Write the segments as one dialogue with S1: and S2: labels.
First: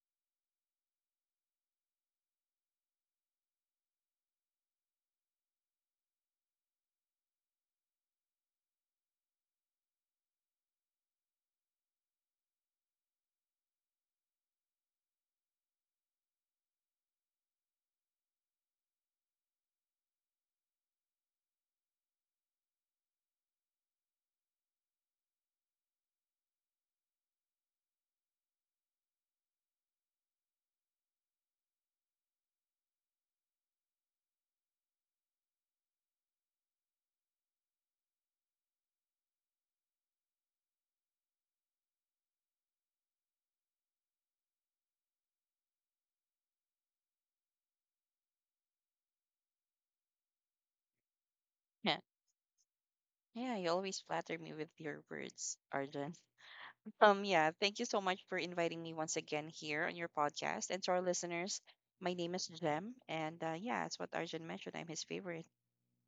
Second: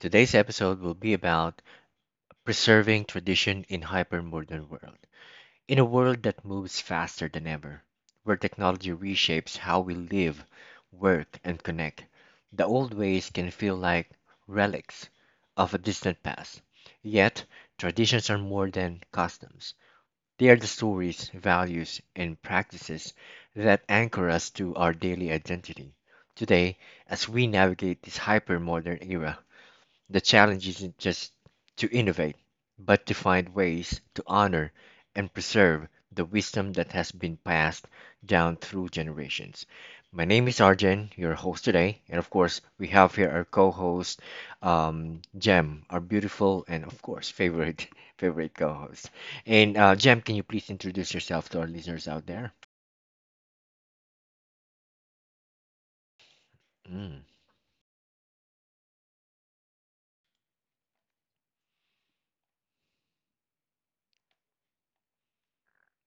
S1: Today's episode will be about preserving tradition in hypermodern world. In a world that moves faster than ever, where technology reshapes how we live, work, and connect, the old ways can feel like relics of a distant past. Yet, traditions are more than customs. They are the stories, values, and practices that anchor us to our daily identity. Today, as we navigate this hypermodern era, the challenge isn't just to innovate, but to find ways to honor and preserve the wisdom that has been passed down through generations. My name is Arjen, your host today, and of course, we have here our co-host, Jem, our beautiful and of course favorite favorite co-host. And Jem, can you please introduce yourself to our
S2: Yeah.
S1: listeners out there?
S2: Yeah, you always flatter me with your words, Arjun.
S1: Mm.
S2: Yeah, thank you so much for inviting me once again here on your podcast. And to our listeners, my name is Jem, and as what Arjun mentioned, I'm his favorite.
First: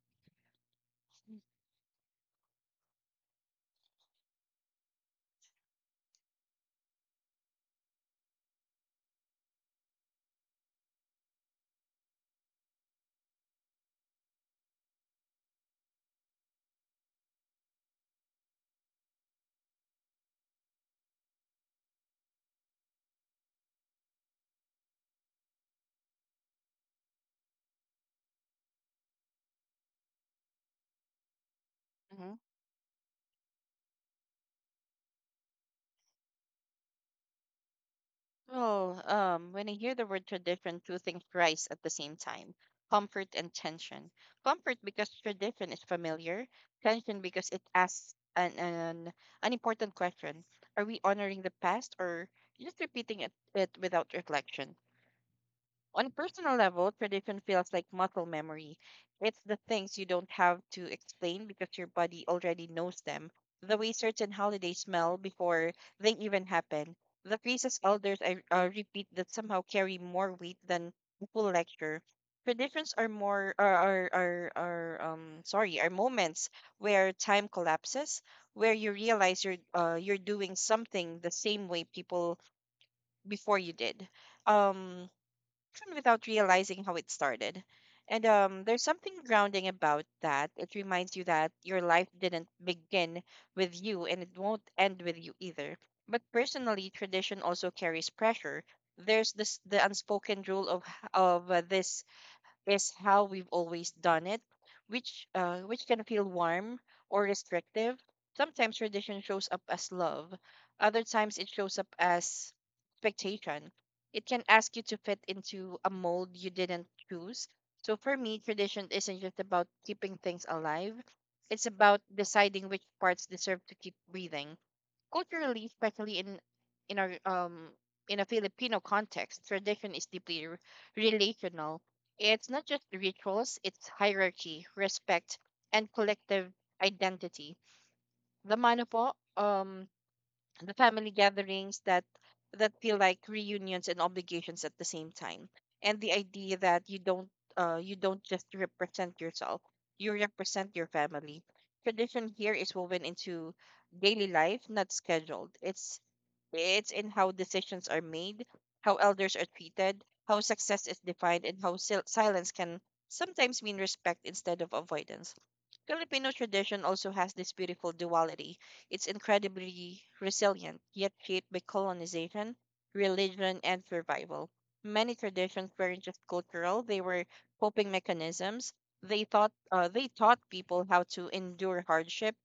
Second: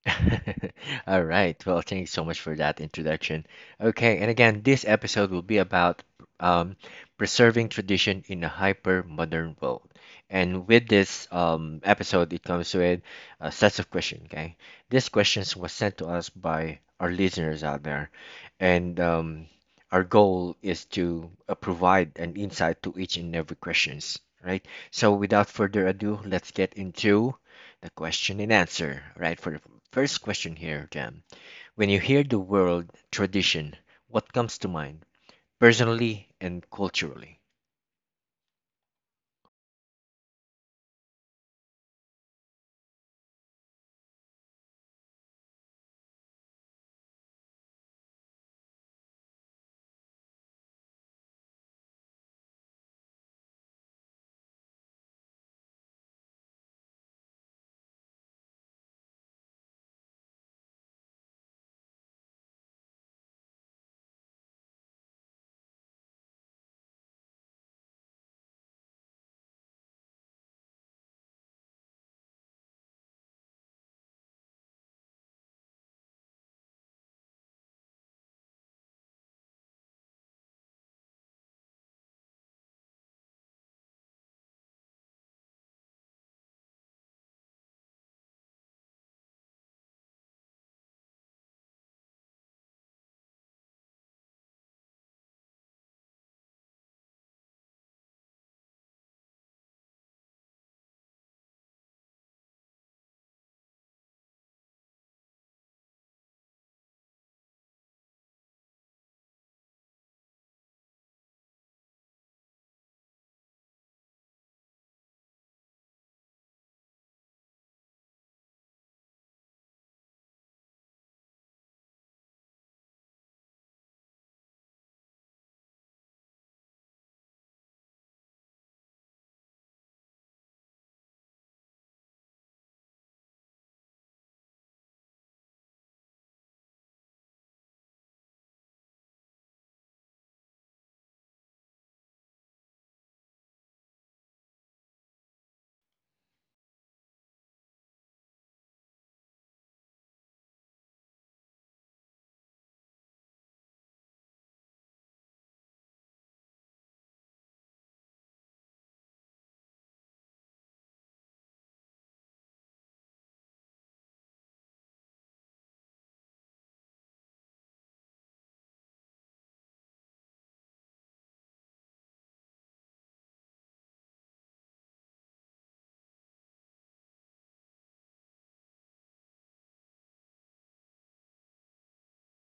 S1: All right. Well, thank you so much for that introduction. Okay, and again, this episode will be about um, preserving tradition in a hyper modern world. And with this episode, it comes with a sets of questions. Okay, these questions was sent to us by our listeners out there, and our goal is to provide an insight to each and every questions. Right. So, without further ado, let's get into the question and answer, right, for the First question here, Jam. When you hear the
S2: hmm
S1: word tradition, what comes to mind, personally and culturally?
S2: Well, when I hear the word tradition, two things rise at the same time: comfort and tension. Comfort because tradition is familiar, tension because it asks an important question: Are we honoring the past or just repeating it without reflection? On personal level, tradition feels like muscle memory. It's the things you don't have to explain because your body already knows them. The way certain holidays smell before they even happen. The phrases elders repeat that somehow carry more weight than a full lecture. Traditions are more are sorry are moments where time collapses, where you realize you're doing something the same way people before you did. Um, Often without realizing how it started. And There's something grounding about that. It reminds you that your life didn't begin with you and it won't end with you either. But personally, tradition also carries pressure. There's this the unspoken rule of this is how we've always done it, which can feel warm or restrictive. Sometimes tradition shows up as love, other times it shows up as expectation. It can ask you to fit into a mold you didn't choose. So for me, tradition isn't just about keeping things alive. It's about deciding which parts deserve to keep breathing. Culturally, especially in our in a Filipino context, tradition is deeply relational. It's not just rituals; it's hierarchy, respect, and collective identity. The manopo, the family gatherings that feel like reunions and obligations at the same time, and the idea that you don't just represent yourself; you represent your family. Tradition here is woven into daily life, not scheduled. It's in how decisions are made, how elders are treated, how success is defined, and how silence can sometimes mean respect instead of avoidance. Filipino tradition also has this beautiful duality. It's incredibly resilient, yet shaped by colonization, religion, and survival. Many traditions weren't just cultural; they were coping mechanisms. They taught people how to endure hardship,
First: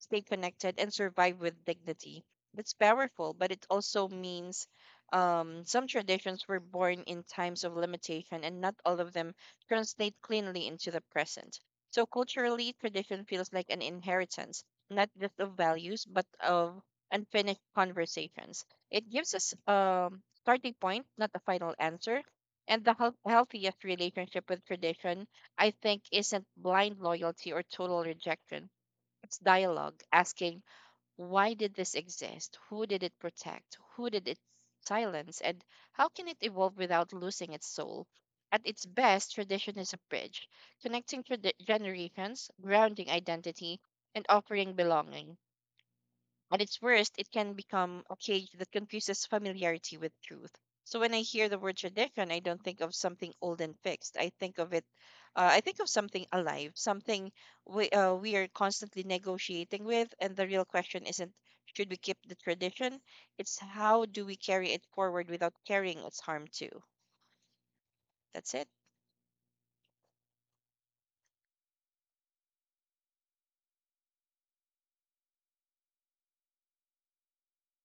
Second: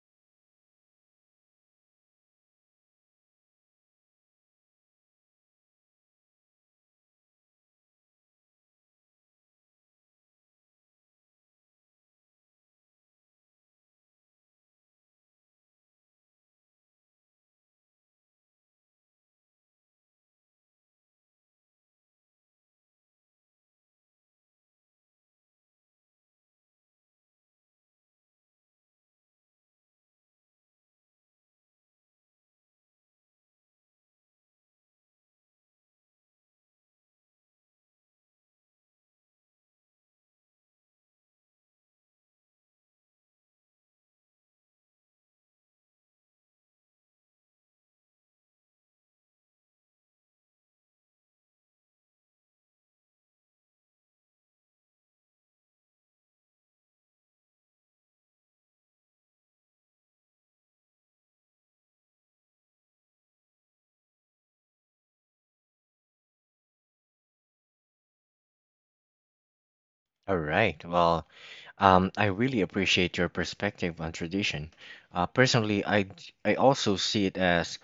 S2: stay connected, and survive with dignity. It's powerful, but it also means some traditions were born in times of limitation, and not all of them translate cleanly into the present. So culturally, tradition feels like an inheritance, not just of values, but of unfinished conversations. It gives us a starting point, not a final answer. And the healthiest relationship with tradition, I think, isn't blind loyalty or total rejection. It's dialogue, asking, why did this exist? Who did it protect? Who did it silence? And how can it evolve without losing its soul? At its best, tradition is a bridge, connecting generations, grounding identity, and offering belonging. At its worst, it can become a cage that confuses familiarity with truth. So when I hear the word tradition, I don't think of something old and fixed. I think of something alive, something we are constantly negotiating with. And the real question isn't should we keep the tradition; it's how do we carry it forward without carrying its harm too. That's it.
S1: All right. Well, I really appreciate your perspective on tradition. Personally, I also see it as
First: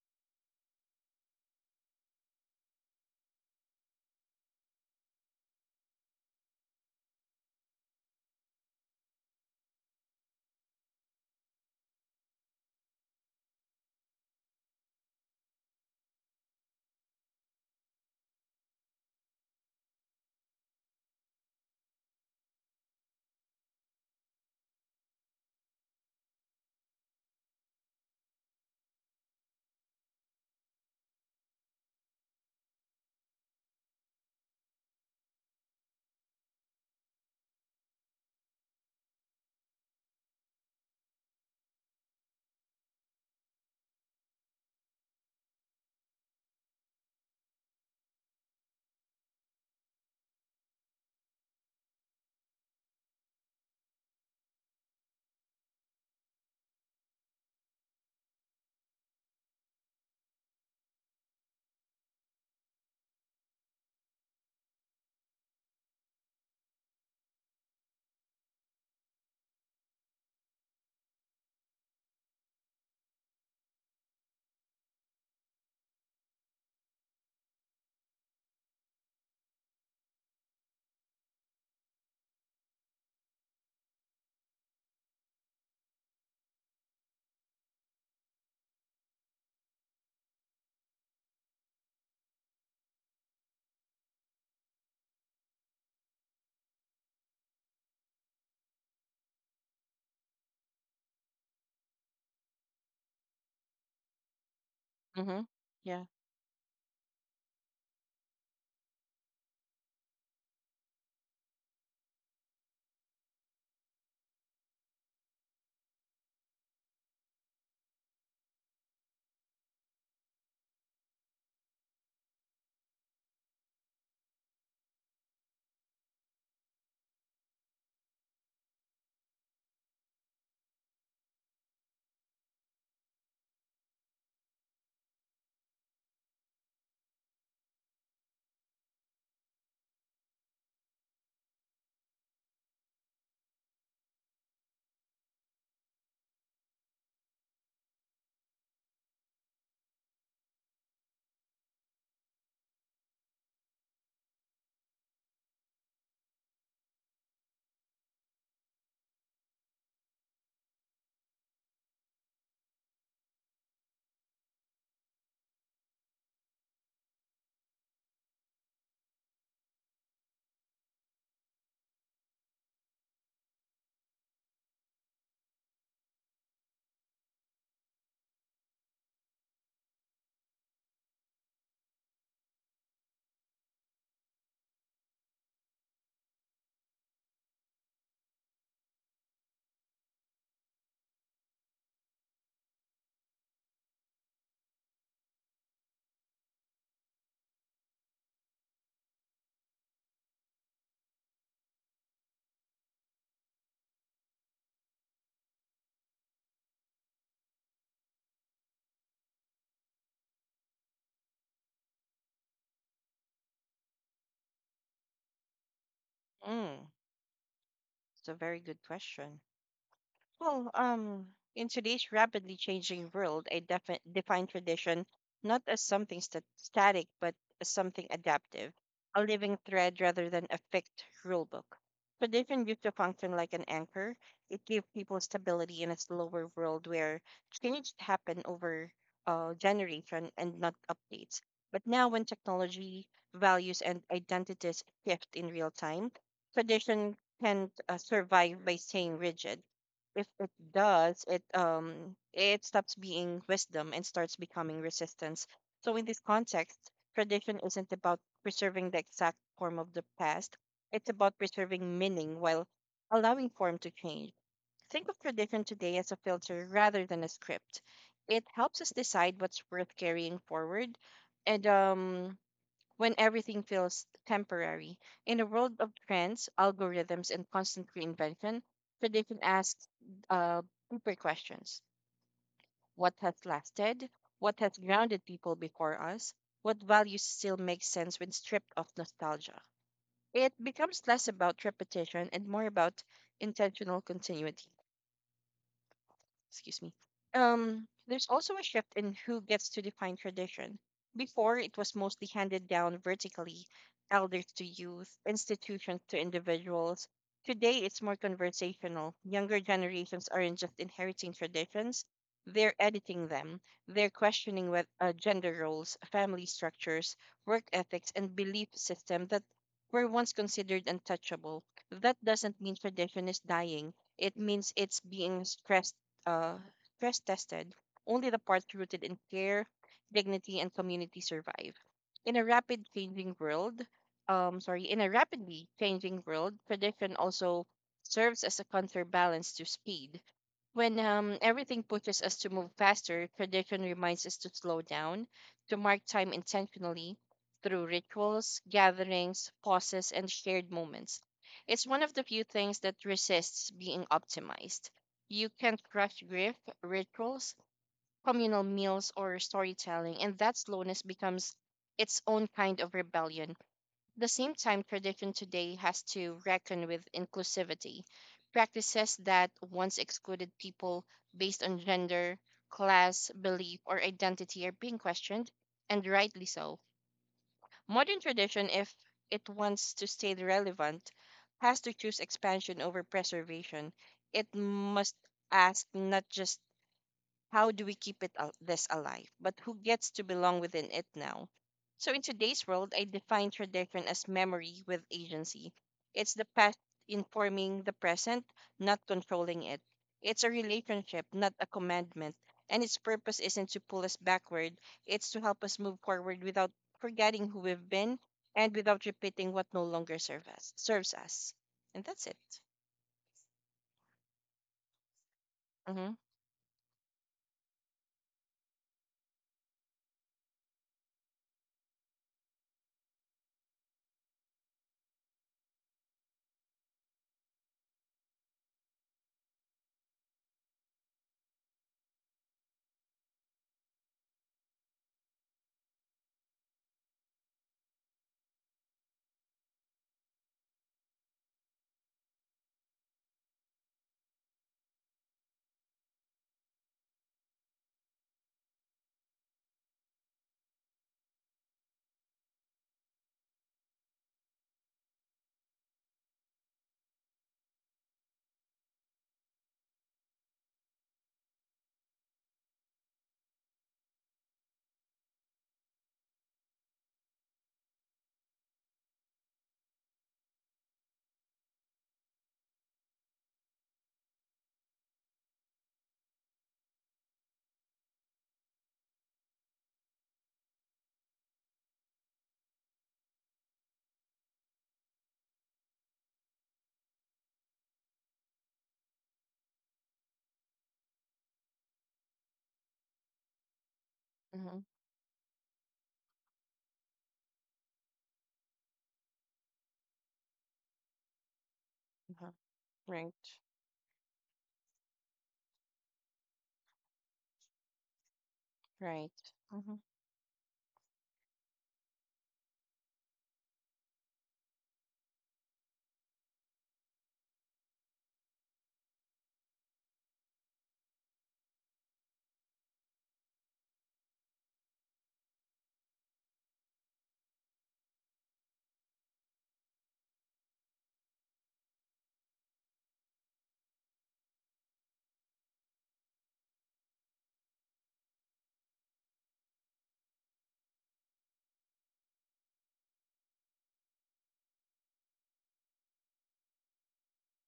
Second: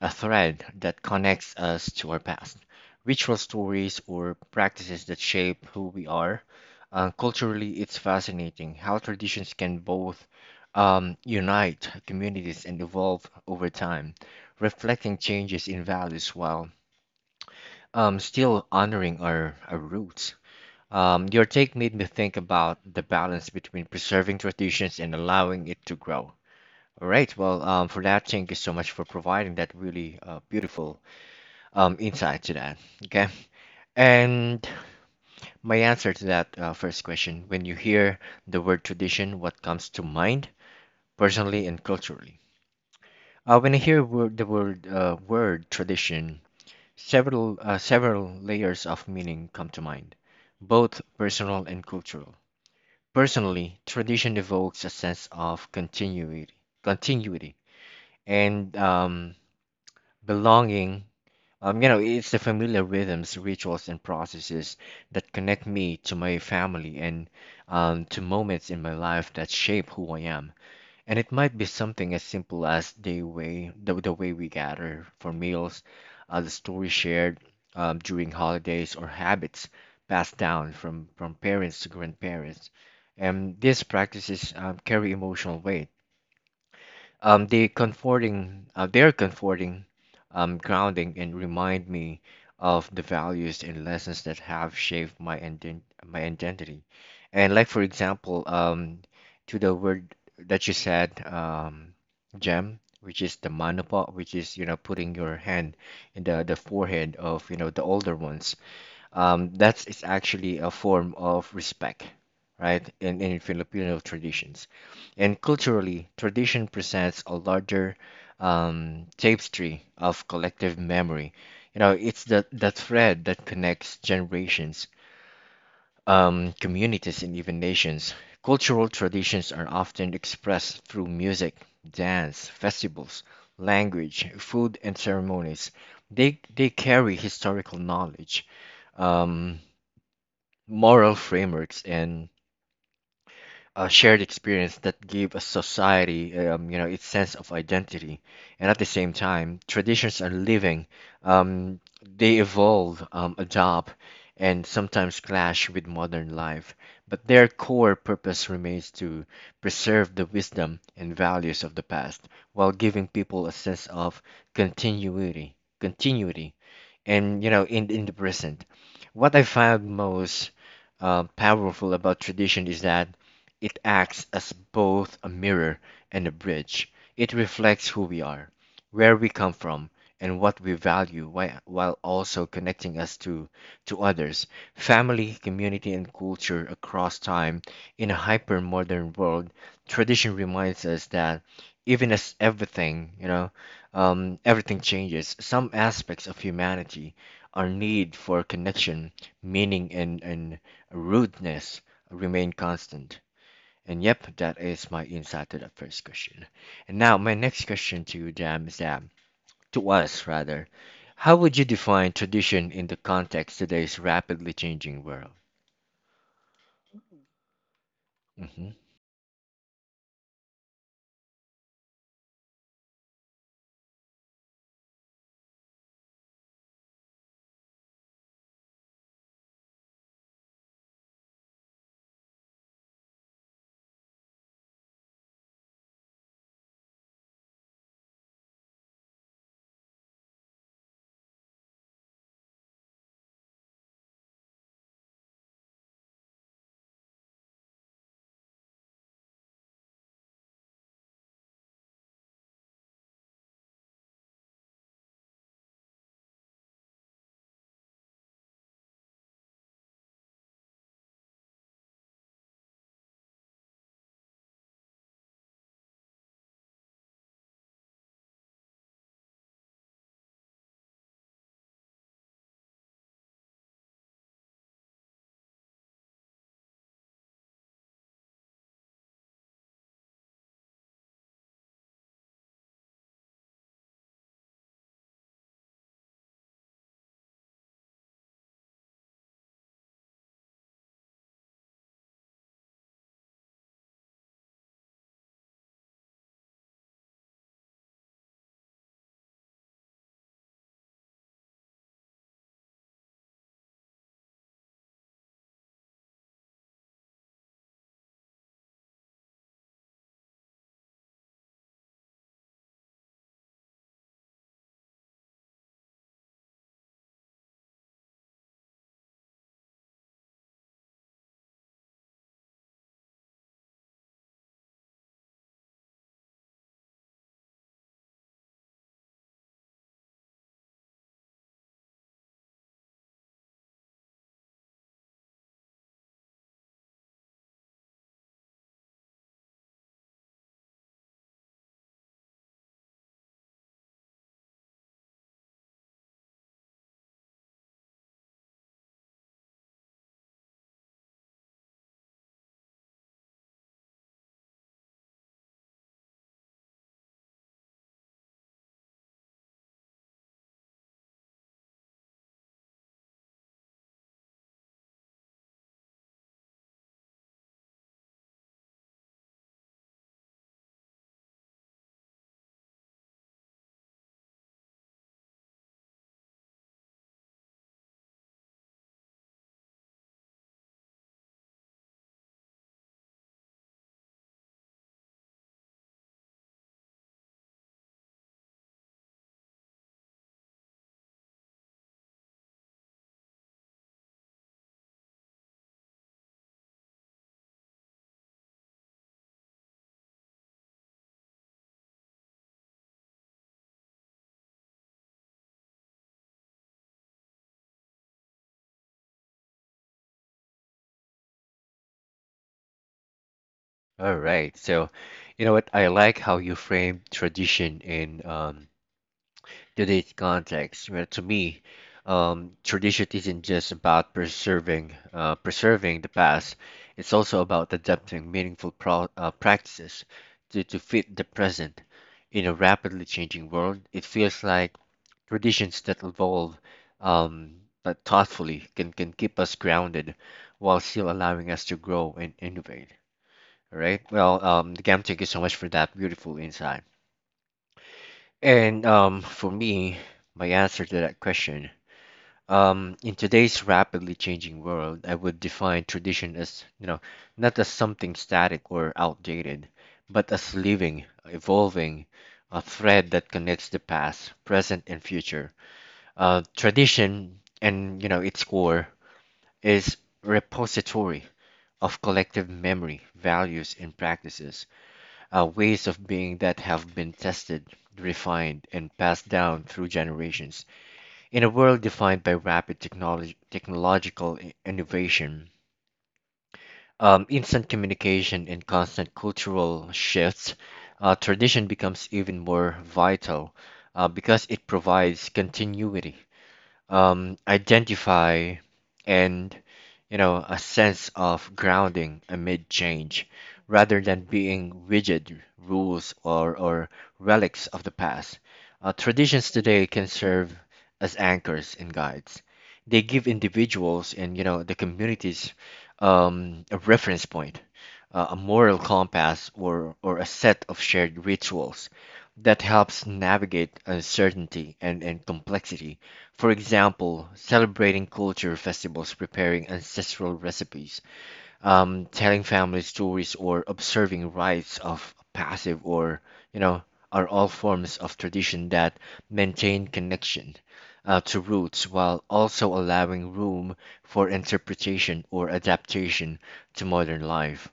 S1: a thread that connects us to our past, ritual stories, or practices that shape who we are. Culturally, it's fascinating how traditions can both unite communities and evolve over time, reflecting changes in values while still honoring our roots. Your take made me think about the balance between preserving traditions and allowing it to grow. All right, well, for that, thank you so much for providing that really beautiful insight to that. Okay. And my answer to that first question when you hear the word tradition, what comes to mind personally and culturally? When I hear word, the word, word tradition, several layers of meaning come to mind, both personal and cultural. Personally, tradition evokes a sense of continuity and belonging. You know, it's the familiar rhythms, rituals, and processes that connect me to my family and to moments in my life that shape who I am. And it might be something as simple as the way we gather for meals, the stories shared during holidays, or habits passed down from parents to grandparents. And these practices carry emotional weight, they're comforting, grounding, and remind me of the values and lessons that have shaped my identity. And like for example, to the word that you said, gem, which is the manapa, which is you know putting your
S2: Mm-hmm.
S1: hand
S2: Yeah.
S1: in the forehead of you know the older ones, that is actually a form of respect, right? In Filipino traditions. And culturally, tradition presents a larger tapestry of collective memory. You know, it's the thread that connects generations, communities, and even nations. Cultural traditions are often expressed through music, dance, festivals, language, food, and ceremonies. They carry historical knowledge. Um, Moral frameworks and shared experience that give a society, you know, its sense of identity. And at the same time, traditions are living. Um, they evolve, adopt, and sometimes clash with modern life. But their core purpose remains to preserve the wisdom and values of the past while giving people a sense of continuity, and you know, in the present. What I find most powerful about tradition is that it acts as both a mirror and a bridge. It reflects who we are, where we come from, and what we value while also connecting us to others, family, community, and culture across time. In a hyper modern world, tradition reminds us that even as everything, you know, everything changes, some aspects of humanity, our need for connection, meaning, and rootedness remain constant. And yep, that is my insight to the first question. And now my next question to you, Jam, is that to us rather, how would you define tradition in the context of today's rapidly changing world?
S2: Mm, it's a very
S1: Mhm.
S2: good question. Well, in today's rapidly changing world, I define tradition not as something static, but as something adaptive, a living thread rather than a fixed rulebook. Tradition used to function like an anchor. It gave people stability in a slower world where change happened over generation and not updates. But now, when technology, values, and identities shift in real time, tradition can survive by staying rigid. If it does, it stops being wisdom and starts becoming resistance. So in this context, tradition isn't about preserving the exact form of the past. It's about preserving meaning while allowing form to change. Think of tradition today as a filter rather than a script. It helps us decide what's worth carrying forward and when everything feels temporary. In a world of trends, algorithms, and constant reinvention, tradition asks uh, deeper questions. What has lasted? What has grounded people before us? What values still make sense when stripped of nostalgia? It becomes less about repetition and more about intentional continuity. Excuse me. There's also a shift in who gets to define tradition. Before, it was mostly handed down vertically, elders to youth, institutions to individuals. Today, it's more conversational. Younger generations aren't just inheriting traditions, they're editing them. They're questioning with, gender roles, family structures, work ethics, and belief system that were once considered untouchable. That doesn't mean tradition is dying; it means it's being uh, stress tested, only the parts rooted in care, dignity, and community survive. In a rapid changing world, in a rapidly changing world, tradition also serves as a counterbalance to speed. When everything pushes us to move faster, tradition reminds us to slow down, to mark time intentionally through rituals, gatherings, pauses, and shared moments. It's one of the few things that resists being optimized. You can't rush grief, rituals, communal meals, or storytelling, and that slowness becomes its own kind of rebellion. The same time, tradition today has to reckon with inclusivity, practices that once excluded people based on gender, class, belief, or identity are being questioned, and rightly so. Modern tradition, if it wants to stay relevant, has to choose expansion over preservation. It must ask not just how do we keep this alive, but who gets to belong within it now? So in today's world, I define tradition as memory with agency. It's the past informing the present, not controlling it. It's a relationship, not a commandment. And its purpose isn't to pull us backward, it's to help us move forward without forgetting who we've been and without repeating what no longer serve us, serves us. And that's it.
S1: All right. So, you know what? I
S2: Mm-hmm.
S1: like how you frame tradition in today's context, well, to me, um, tradition isn't just about preserving the past. It's also about adapting meaningful practices to fit the present. In a rapidly changing world, it feels like traditions that evolve um, but thoughtfully can keep us grounded while still allowing us to grow and innovate. All right. Well, Gam, thank you so much for that beautiful insight. And for me, my answer to that question, in today's rapidly changing world, I would define tradition as, you know, not as something static or outdated, but as living, evolving, a thread that connects the past, present, and future. Tradition, and you know, its core is repository of collective memory, values, and practices, ways of being that have been tested, refined, and passed down through generations. In a world defined by technological innovation, instant communication, and constant cultural shifts, tradition becomes even more vital because it
S2: Mm-hmm.
S1: provides continuity, identify, and you know a sense of grounding
S2: Hmm.
S1: amid change.
S2: Right,
S1: Rather than being rigid rules or relics of the past,
S2: right.
S1: traditions today
S2: Mm-hmm.
S1: can serve as anchors and guides. They give individuals and you know the communities a reference point, a moral compass or a set of shared rituals that helps navigate uncertainty and complexity. For example, celebrating culture festivals, preparing ancestral recipes, telling family stories or observing rites of passive or you know are all forms of tradition that maintain connection to roots while also allowing room for interpretation or adaptation to modern life.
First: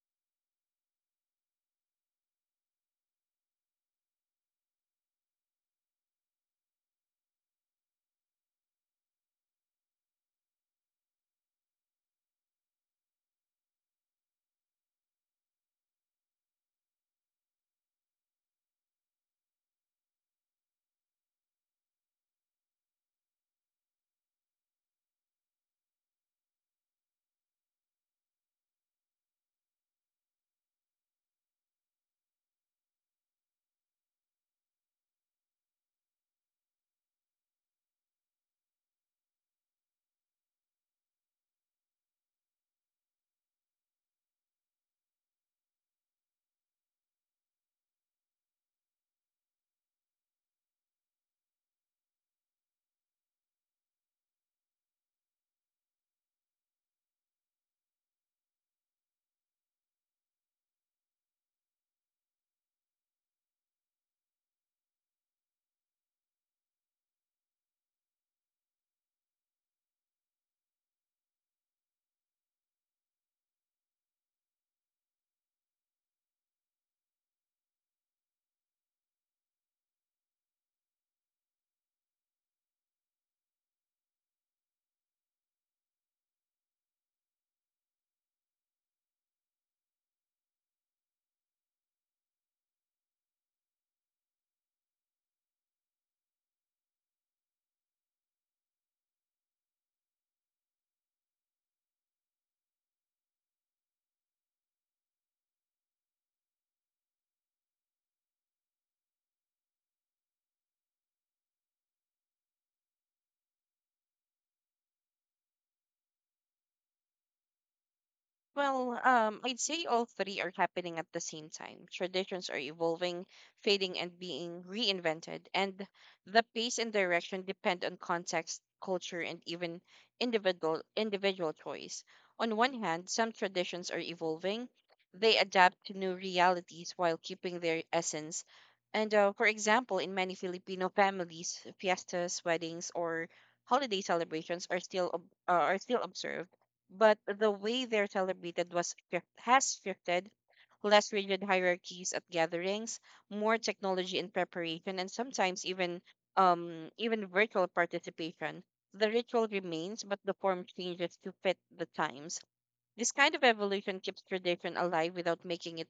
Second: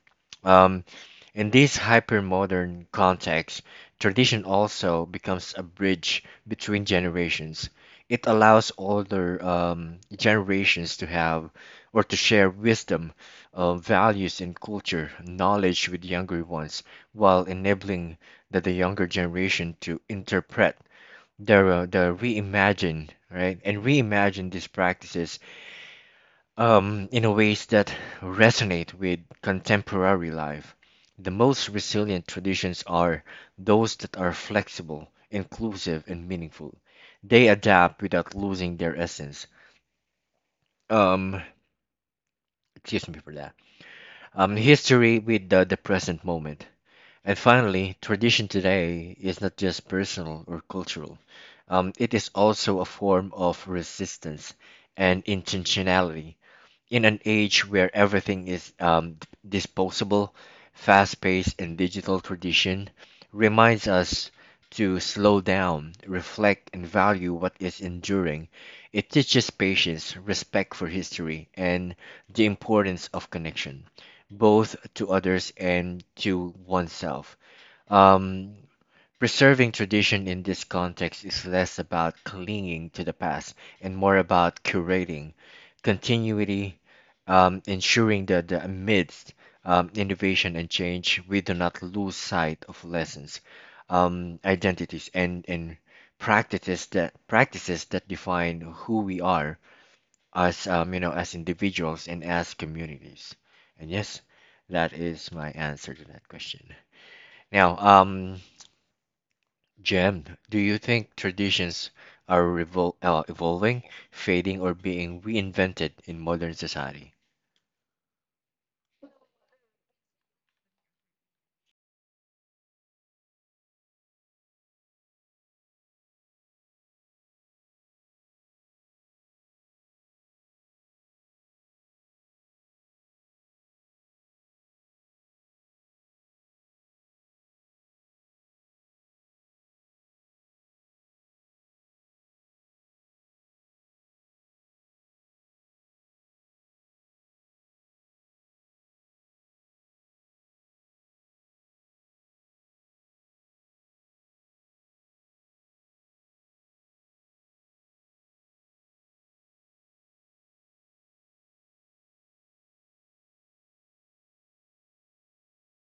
S1: Um, in this hypermodern context, tradition also becomes a bridge between generations. It allows older generations to have or to share wisdom, values and culture knowledge with younger ones while enabling the younger generation to interpret the reimagine right and reimagine these practices in a ways that resonate with contemporary life. The most resilient traditions are those that are flexible, inclusive, and meaningful. They adapt without losing their essence. Um excuse me for that um History with the present moment. And finally, tradition today is not just personal or cultural, it is also a form of resistance and intentionality. In an age where everything is disposable, fast paced, and digital, tradition reminds us to slow down, reflect, and value what is enduring. It teaches patience, respect for history, and the importance of connection, both to others and to oneself. Um, Preserving tradition in this context is less about clinging to the past and more about curating continuity, ensuring that amidst innovation and change, we do not lose sight of lessons, identities, and practices that define who we are as you know as individuals and as communities. And yes, that is my answer to that question. Now, Jem, do you think traditions are evolving, fading, or being reinvented in modern society?
S2: Well, I'd say all three are happening at the same time. Traditions are evolving, fading, and being reinvented, and the pace and direction depend on context, culture, and even individual choice. On one hand, some traditions are evolving; they adapt to new realities while keeping their essence. And for example, in many Filipino families, fiestas, weddings, or holiday celebrations are still observed, but the way they're celebrated has shifted. Less rigid hierarchies at gatherings, more technology in preparation, and sometimes even virtual participation. The ritual remains, but the form changes to fit the times. This kind of evolution keeps tradition alive without making it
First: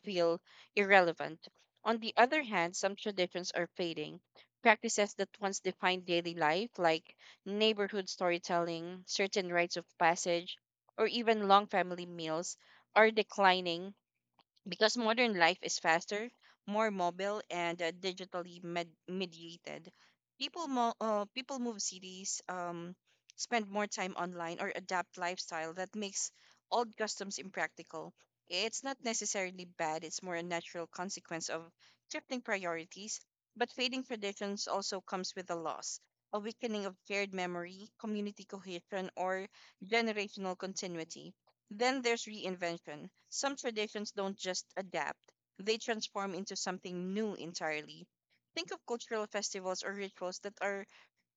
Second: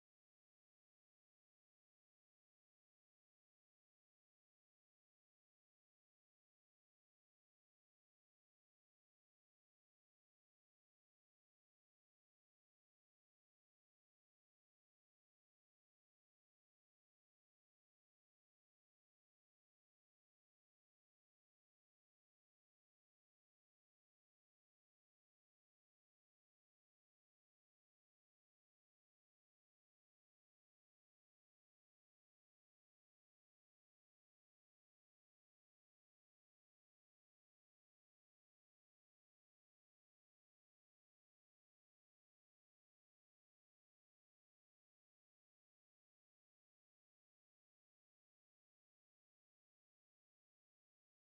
S2: feel irrelevant. On the other hand, some traditions are fading. Practices that once defined daily life, like neighborhood storytelling, certain rites of passage, or even long family meals, are declining because modern life is faster, more mobile, and digitally mediated. People move cities, spend more time online, or adapt lifestyle that makes old customs impractical. It's not necessarily bad, it's more a natural consequence of shifting priorities, but fading traditions also comes with a loss. A weakening of shared memory, community cohesion, or generational continuity. Then there's reinvention. Some traditions don't just adapt, they transform into something new entirely. Think of cultural festivals or rituals that are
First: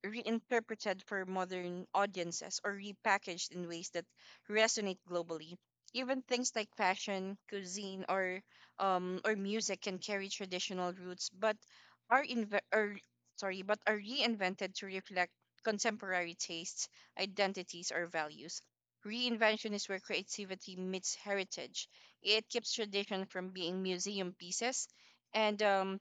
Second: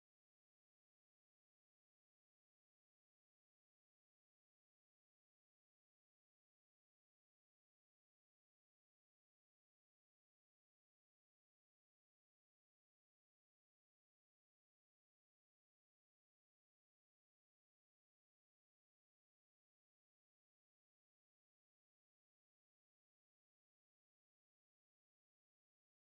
S2: reinterpreted for modern audiences or repackaged in ways that resonate globally. Even things like fashion, cuisine, or music can carry traditional roots, but are inve- or, sorry, but are reinvented to reflect contemporary tastes, identities, or values. Reinvention is where creativity meets heritage. It keeps tradition from being museum pieces and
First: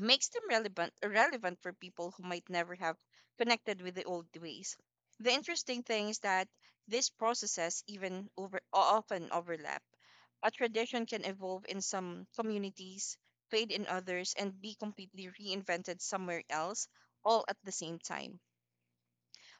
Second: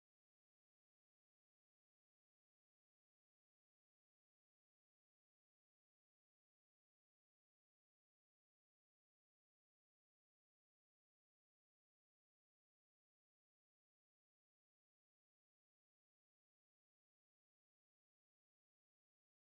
S2: makes them relevant for people who might never have connected with the old ways. The interesting thing is that these processes even over often overlap. A tradition can evolve in some communities, fade in others, and be completely reinvented somewhere else all at the same time.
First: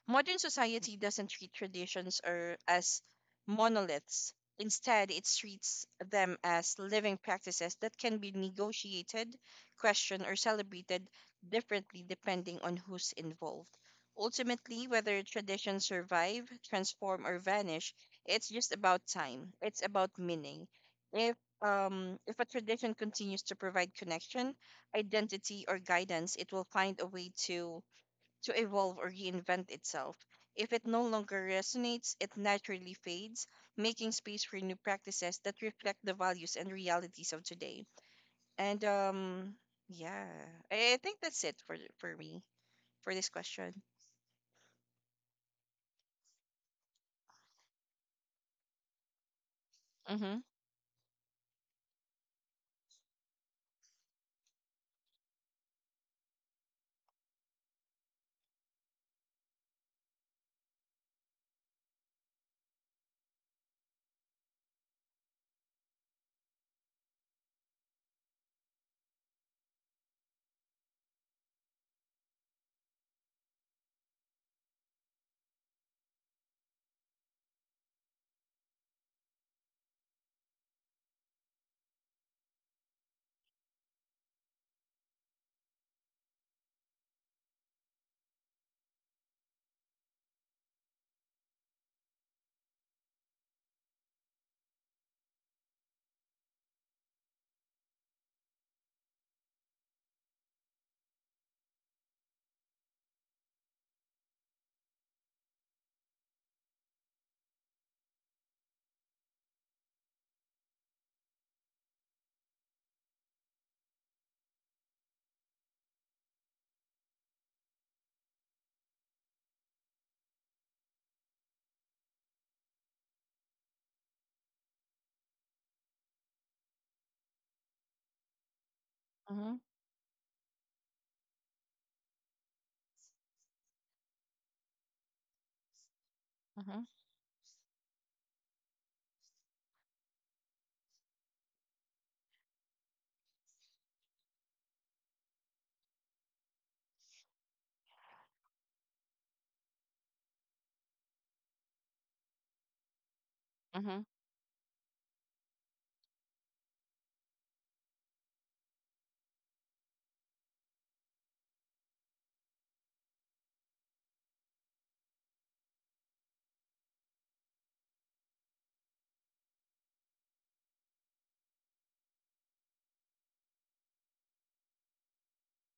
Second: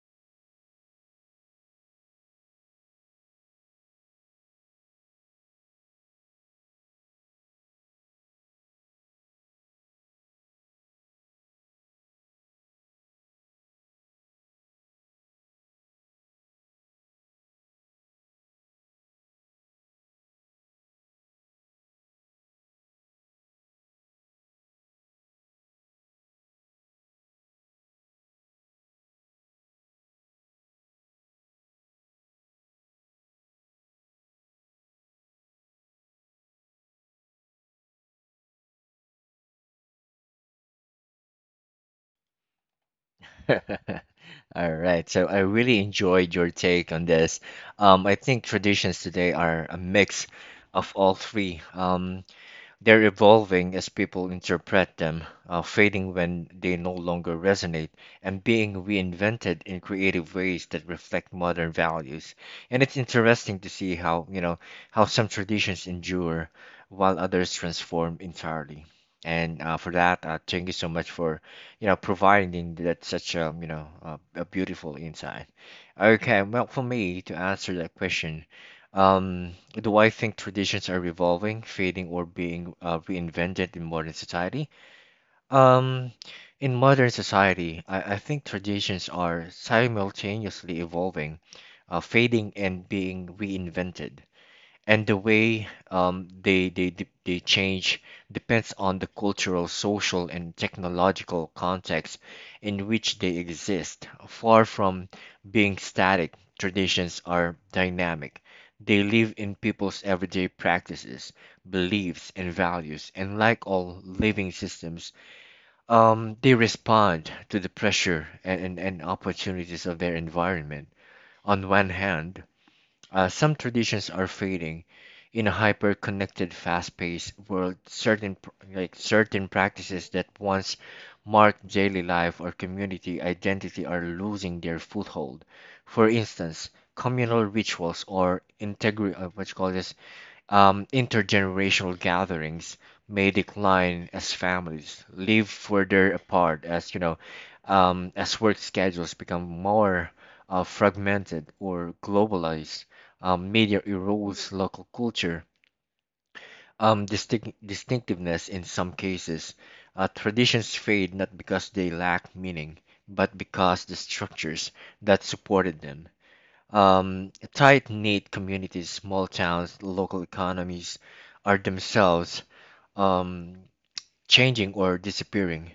S2: Modern society doesn't treat traditions or as monoliths. Instead, it treats them as living practices that can be negotiated, questioned, or celebrated differently depending on who's involved. Ultimately, whether traditions survive, transform, or vanish, it's just about time. It's about meaning. If a tradition continues to provide connection, identity, or guidance, it will find a way to evolve or reinvent itself. If it no longer resonates, it naturally fades, making space for new practices that reflect the values and realities of today. And um, yeah, I think that's it for me for this
S1: All
S2: question.
S1: right, so I really enjoyed your take on this. I think traditions today are a mix
S2: Mm-hmm.
S1: of all three. They're evolving as people interpret them, fading when they no longer resonate, and being reinvented in creative ways that reflect modern values. And it's interesting to see how, you know, how some traditions endure while others transform entirely. And for that, thank you so much for, you know, providing that such a, you know, a beautiful insight. Okay, well, for me to answer that question, do I think traditions are evolving, fading, or being reinvented in modern society? Um, in modern society, I think traditions are simultaneously evolving, fading, and being reinvented, and the way they they change depends on the cultural, social, and technological context in which they exist. Far from being static, traditions are dynamic. They live in people's everyday practices, beliefs, and values, and like all living systems, they respond to the pressure and opportunities of their environment. On one hand, some traditions are fading. In a hyper-connected, fast-paced world, certain pr- like certain
S2: Mm-hmm.
S1: practices that once marked daily life or community identity are losing their foothold. For instance,
S2: Mm-hmm.
S1: communal rituals or integri what you call this intergenerational gatherings may decline as families live further apart, as work schedules become more fragmented or globalized. Media
S2: Mm-hmm.
S1: erodes local culture, distinctiveness in some cases. Traditions fade not because they lack meaning, but because the structures that supported them, tight-knit communities, small towns, local economies, are themselves um, changing or disappearing.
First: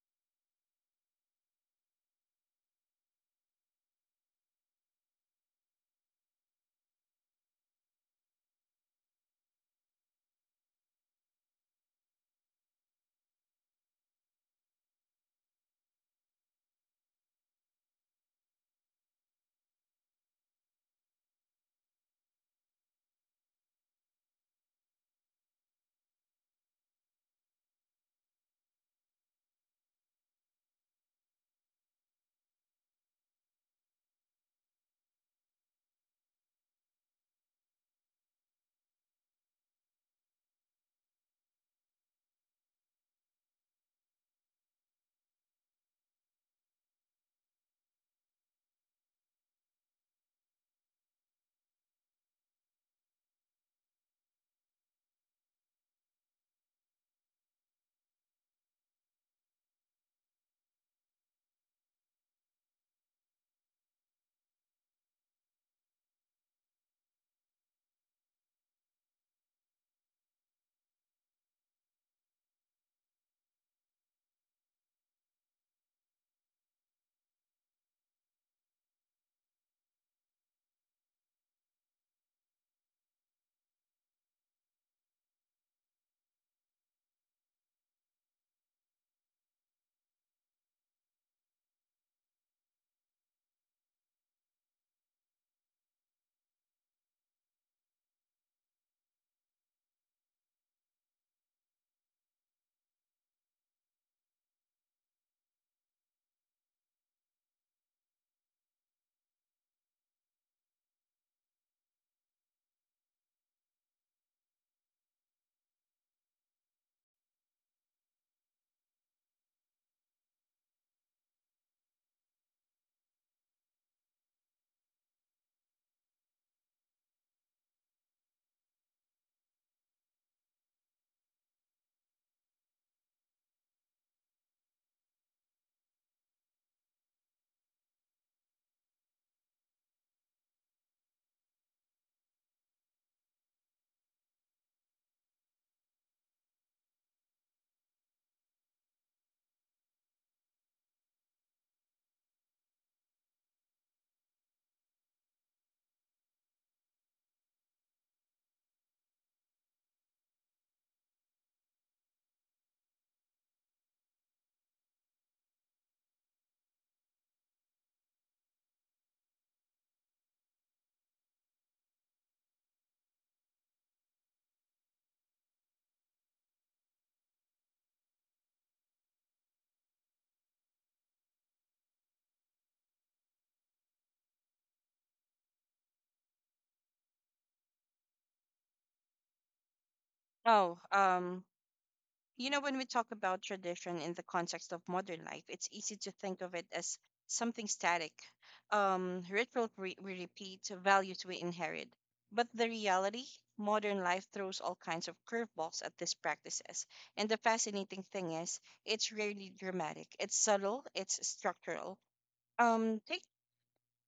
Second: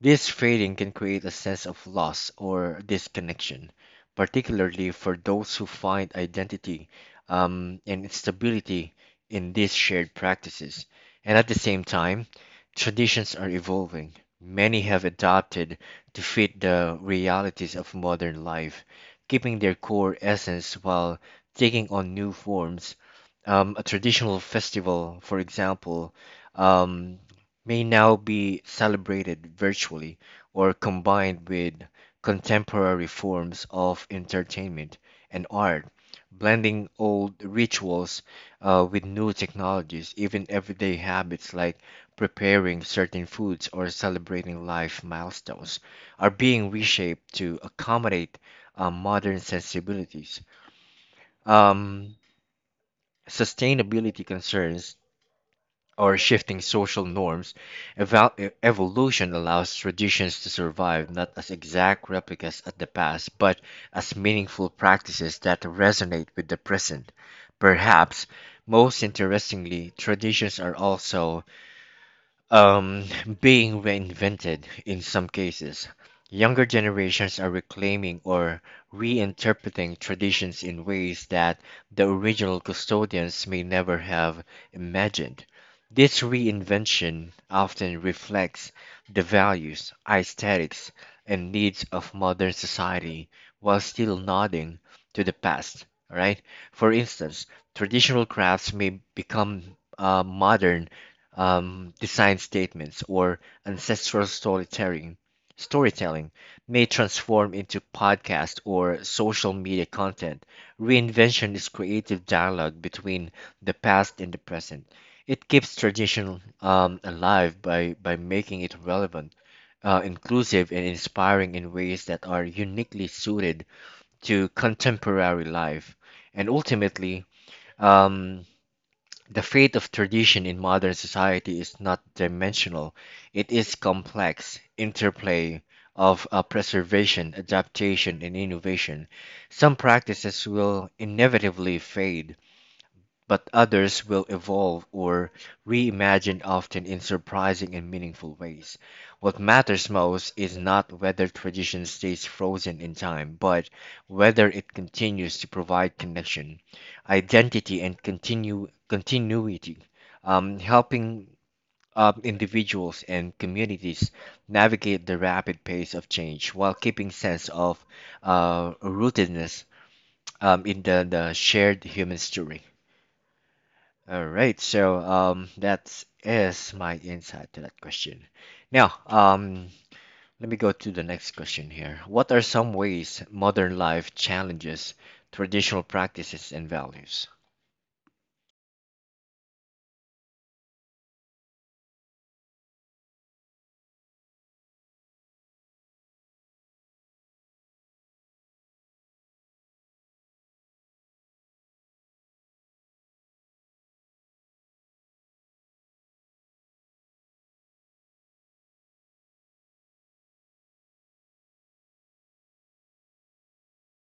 S1: This fading can create a sense of loss or disconnection, particularly for those who find identity and stability in these shared practices. And at the same time, traditions are evolving. Many have adapted to fit the realities of modern life, keeping their core essence while taking on new forms. A traditional festival, for example, um, may now be celebrated virtually or combined with contemporary forms of entertainment and art, blending old rituals with new technologies. Even everyday habits like preparing certain foods or celebrating life milestones are being reshaped to accommodate modern sensibilities. Um, Sustainability concerns or shifting social norms, evolution allows traditions to survive not as exact replicas of the past, but as meaningful practices that resonate with the present. Perhaps most interestingly, traditions are also um, being reinvented in some cases. Younger generations are reclaiming or reinterpreting traditions in ways that the original custodians may never have imagined. This reinvention often reflects the values, aesthetics, and needs of modern society while still nodding to the past, all right? For instance, traditional crafts may become modern design statements, or ancestral storytelling may transform into podcast or social media content. Reinvention is creative dialogue between the past and the present. It keeps tradition alive by, making it relevant, inclusive, and inspiring in ways that are uniquely suited to contemporary life. And ultimately, um, the fate of tradition in modern society is not dimensional, it is complex interplay of preservation, adaptation, and innovation. Some practices will inevitably fade, but others will evolve or reimagined often in surprising and meaningful ways. What matters most is not whether tradition stays frozen in time, but whether it continues to provide connection, identity, and continue continuity, helping individuals and communities navigate the rapid pace of change while keeping sense of rootedness in the shared human story. All right, so that is my insight to that question. Now, let me go to the next question here. What are some ways modern life challenges traditional practices and values?
S2: Oh, um, You know, when we talk about tradition in the context of modern life, it's easy to think of it as something static, ritual we repeat, values we inherit. But the reality, modern life throws all kinds of curveballs at these practices. And the fascinating thing is, it's rarely dramatic. It's subtle, it's structural. Um, take,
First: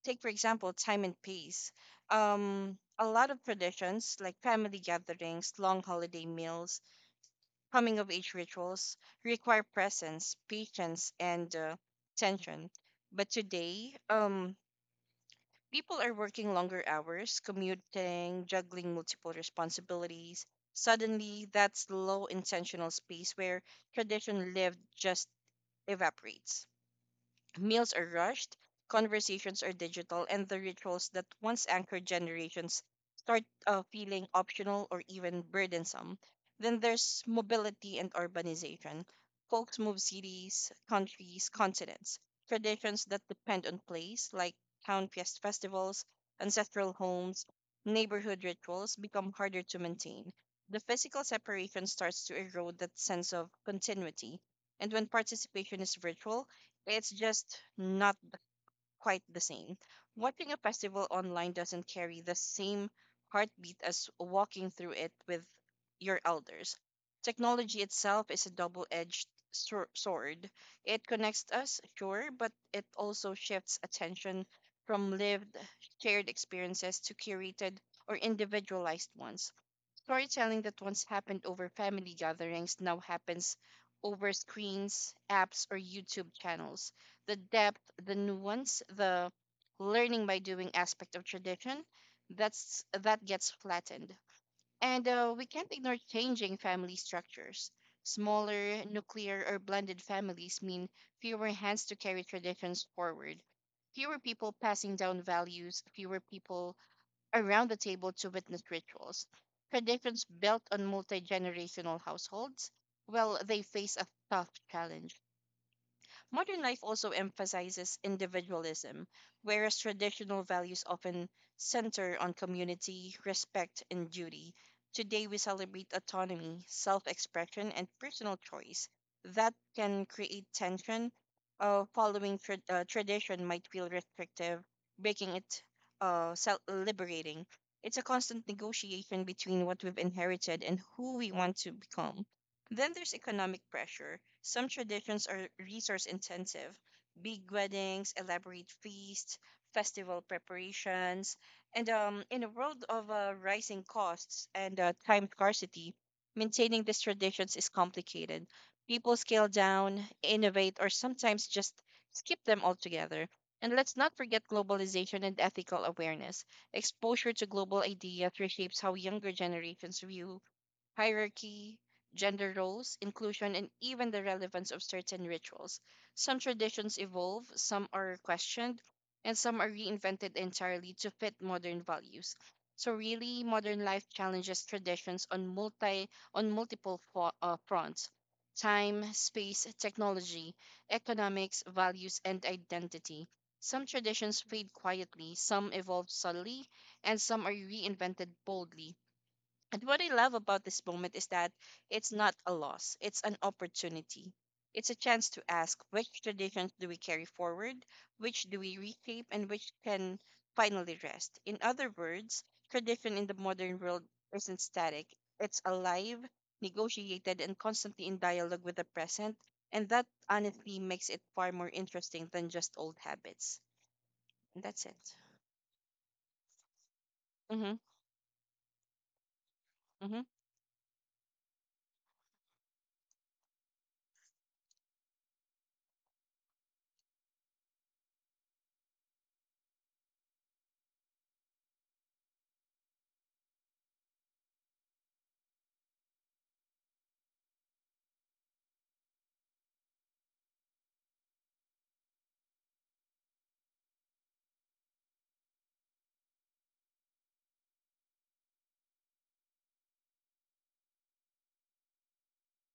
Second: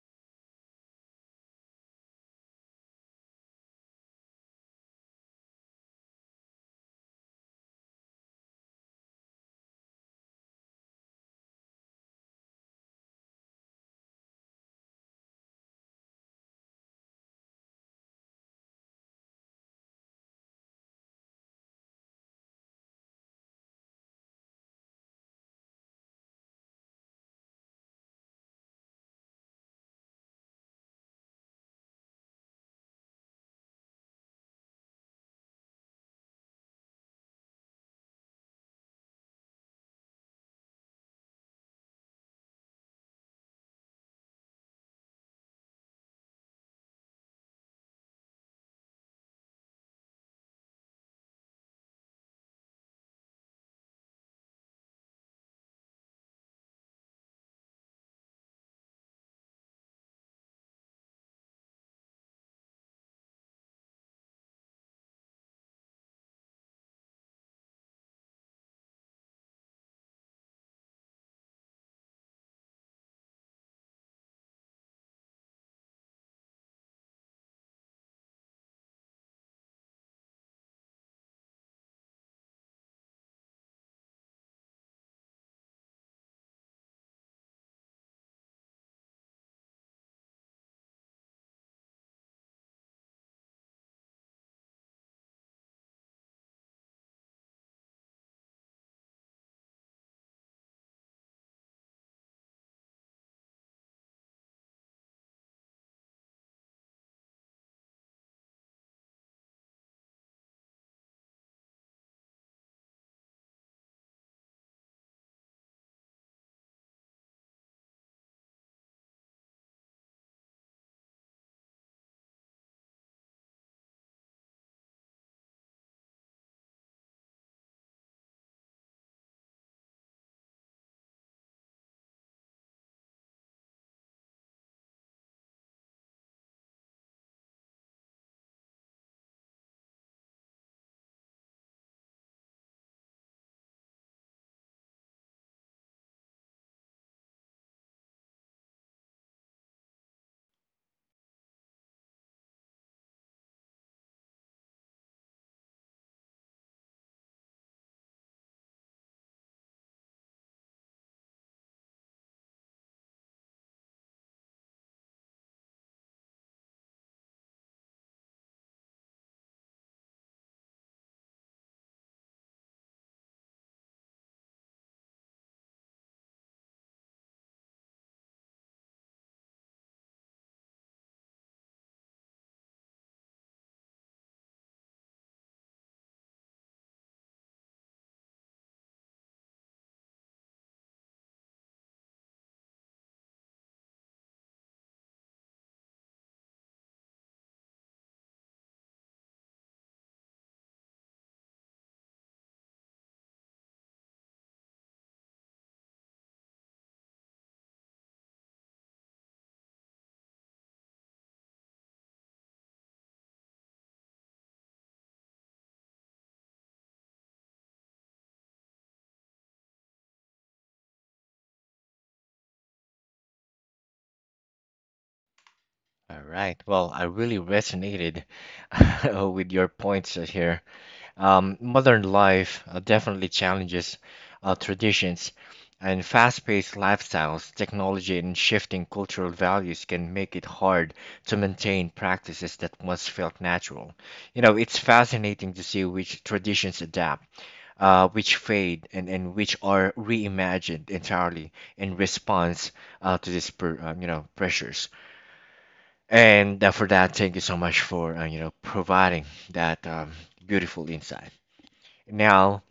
S2: take for example, time and pace. A lot of traditions like family gatherings, long holiday meals, coming of age rituals require presence, patience, and tension. But today, people are working longer hours, commuting, juggling multiple responsibilities. Suddenly, that slow intentional space where tradition lived just evaporates. Meals are rushed, conversations are digital, and the rituals that once anchored generations start feeling optional or even burdensome. Then there's mobility and urbanization. Folks move cities, countries, continents. Traditions that depend on place, like town fest festivals, ancestral homes, neighborhood rituals, become harder to maintain. The physical separation starts to erode that sense of continuity. And when participation is virtual, it's just not the- quite the same. Watching a festival online doesn't carry the same heartbeat as walking through it with your elders. Technology itself is a double edged sword. It connects us, sure, but it also shifts attention from lived, shared experiences to curated or individualized ones. Storytelling that once happened over family gatherings now happens over screens, apps, or YouTube channels. The depth, the nuance, the learning by doing aspect of tradition that gets flattened. And we can't ignore changing family structures. Smaller, nuclear, or blended families mean fewer hands to carry traditions forward, fewer people passing down values, fewer people around the table to witness rituals. Traditions built on multi generational households, well, they face a tough challenge. Modern life also emphasizes individualism, whereas traditional values often center on community, respect, and duty. Today, we celebrate autonomy, self expression, and personal choice. That can create tension. Following tradition might feel restrictive, making it self liberating. It's a constant negotiation between what we've inherited and who we want to become. Then there's economic pressure. Some traditions are resource intensive, big weddings, elaborate feasts, festival preparations. And in a world of rising costs and time scarcity, maintaining these traditions is complicated. People scale down, innovate, or sometimes just skip them altogether. And let's not forget globalization and ethical awareness. Exposure to global ideas reshapes how younger generations view hierarchy, gender roles, inclusion, and even the relevance of certain rituals. Some traditions evolve, some are questioned, and some are reinvented entirely to fit modern values. So really, modern life challenges traditions on multiple fronts: time, space, technology, economics, values, and identity. Some traditions fade quietly, some evolve subtly, and some are reinvented boldly, and what I love about this moment is that it's not a loss, it's an opportunity. It's a chance to ask which traditions do we carry forward, which do we reshape, and which can finally rest. In other words, tradition in the modern world isn't static, it's alive, negotiated, and constantly in dialogue with the present. And that honestly makes it far more interesting than just old habits. And that's it.
S1: All right. Well, I really
S2: Mm-hmm.
S1: resonated with your points
S2: Mm-hmm.
S1: here. Modern life definitely challenges traditions, and fast-paced lifestyles, technology, and shifting cultural values can make it hard to maintain practices that once felt natural. You know, it's fascinating to see which traditions adapt, which fade, and which are reimagined entirely in response to these pressures. And for that, thank you so much for providing that beautiful insight. Now,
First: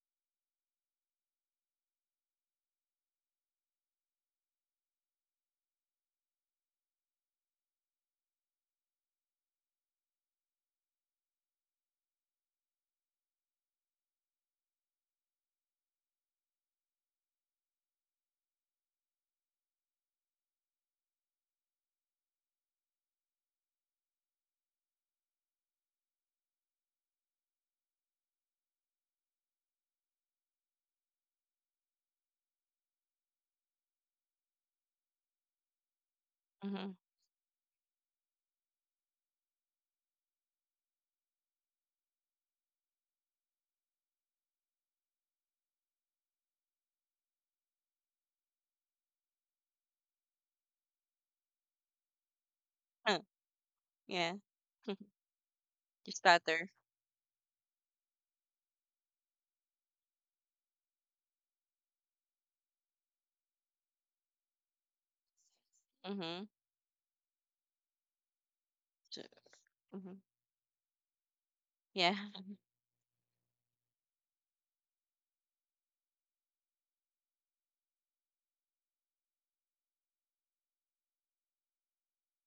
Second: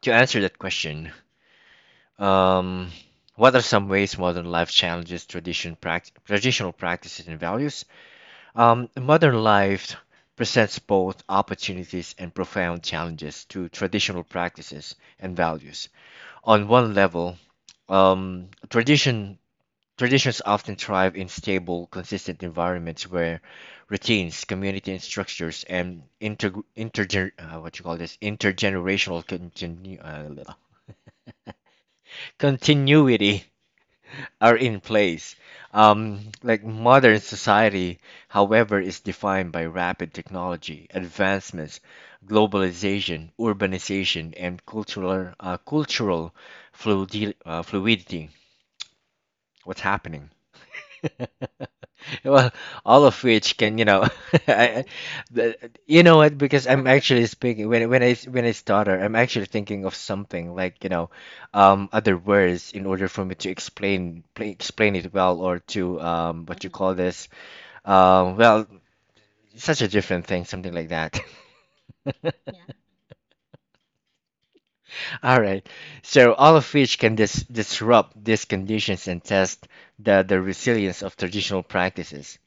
S1: to answer that question, um, what are some ways modern life challenges traditional practices and values? Modern life presents both opportunities and profound challenges to traditional practices and values. On one level, um, tradition Traditions often thrive in stable, consistent environments where routines, community and structures, and inter, intergener what you call this intergenerational continuity are in place. Like
S2: Mm-hmm.
S1: modern society, however, is defined by rapid technology advancements, globalization, urbanization, and cultural fluidity. What's happening? Well, all of which can, you know,
S2: Yeah.
S1: I, I- you
S2: You
S1: know what? Because
S2: stutter.
S1: I'm actually speaking, when I stutter, I'm actually thinking of something, like, you know, other words in order for me to explain pla explain it well, or to
S2: Mm-hmm.
S1: what you call this, well,
S2: So.
S1: such a
S2: Mhm.
S1: different thing, something like that.
S2: Yeah.
S1: All right. So all of which can disrupt these conditions and test the resilience of traditional practices.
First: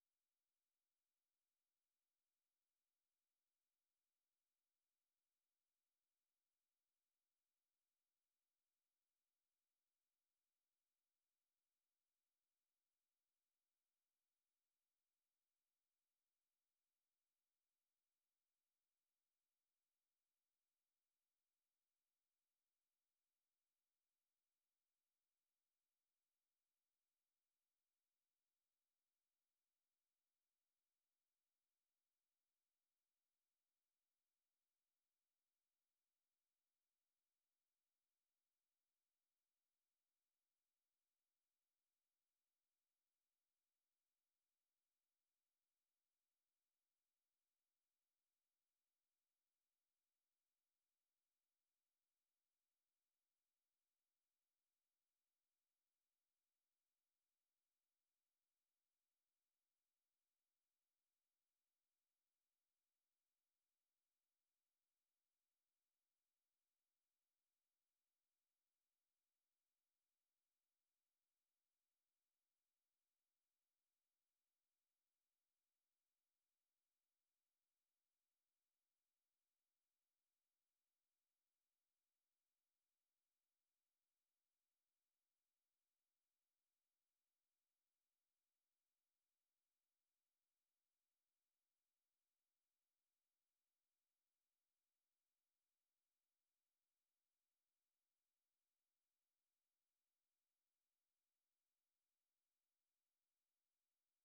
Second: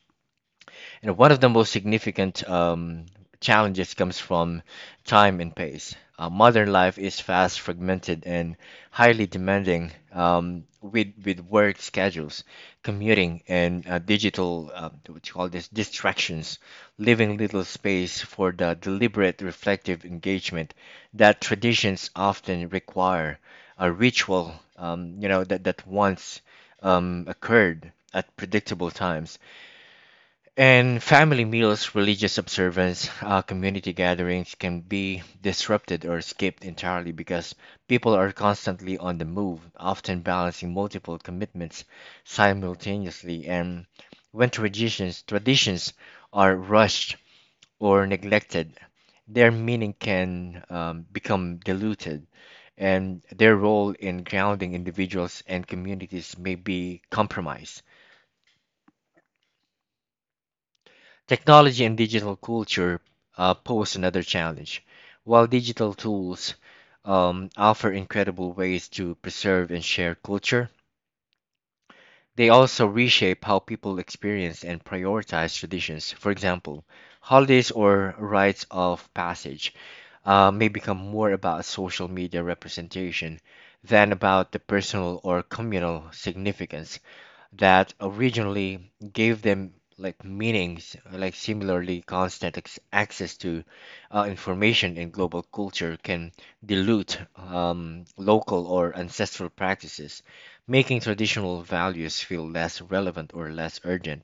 S1: And one of the most significant challenges comes from time and pace. Modern life is fast, fragmented, and highly demanding, with work schedules, commuting, and digital, what you call this, distractions, leaving little space for the deliberate, reflective engagement that traditions often require. A ritual, that once occurred at predictable times, and family meals, religious observance, community gatherings can be disrupted or skipped entirely because people are constantly on the move, often balancing multiple commitments simultaneously. And when traditions are rushed or neglected, their meaning can become diluted, and their role in grounding individuals and communities may be compromised. Technology and digital culture pose another challenge. While digital tools offer incredible ways to preserve and share culture, they also reshape how people experience and prioritize traditions. For example, holidays or rites of passage may become more about social media representation than about the personal or communal significance that originally gave them like meanings. Like, similarly, constant access to information in global culture can dilute local or ancestral practices, making traditional values feel less relevant or less urgent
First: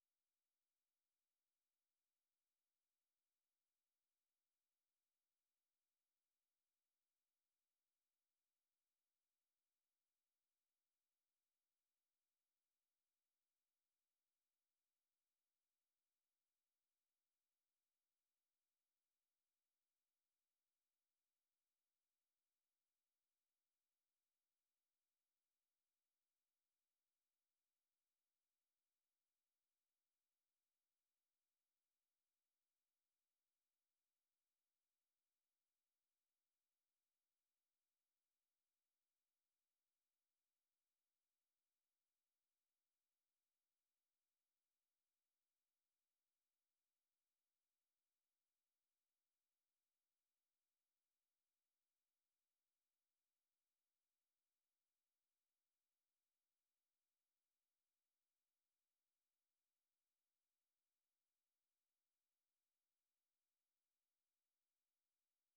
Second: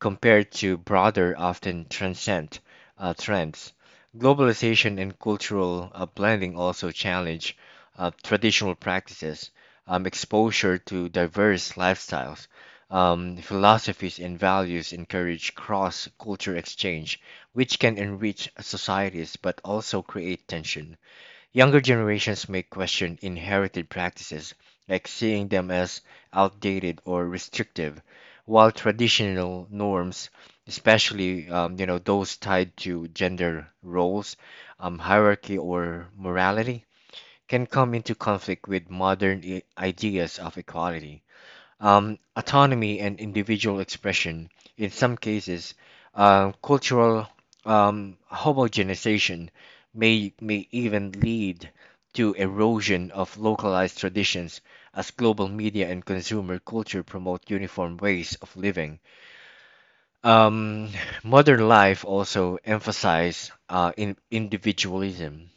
S1: compared to broader, often transcend trends. Globalization and cultural blending also challenge traditional practices, exposure to diverse lifestyles, philosophies, and values encourage cross culture exchange, which can enrich societies but also create tension. Younger generations may question inherited practices, like seeing them as outdated or restrictive, while traditional norms, especially those tied to gender roles, hierarchy, or morality, can come into conflict with ideas of equality, autonomy, and individual expression. In some cases, cultural homogenization may even lead to erosion of localized traditions as global media and consumer culture promote uniform ways of living. Um, Modern life also emphasizes in individualism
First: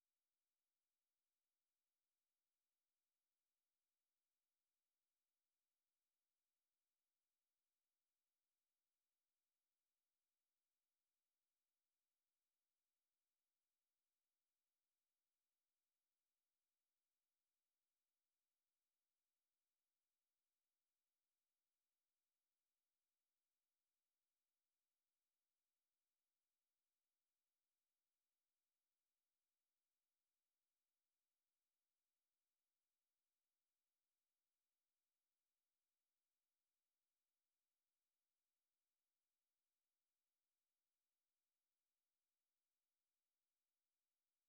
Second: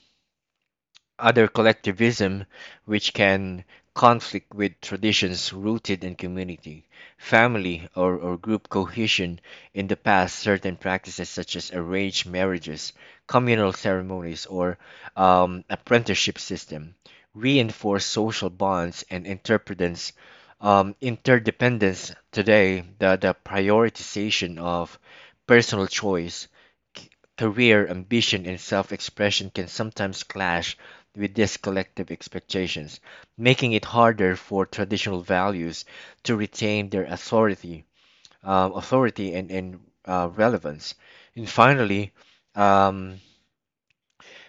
S1: other collectivism, which can conflict with traditions rooted in community, family, or group cohesion. In the past, certain practices such as arranged marriages, communal ceremonies, or apprenticeship system reinforce social bonds and interdependence. Interdependence today, the prioritization of personal choice, c- career ambition, and self expression can sometimes clash with these collective expectations, making it harder for traditional values to retain their authority, authority, and relevance. And finally, um,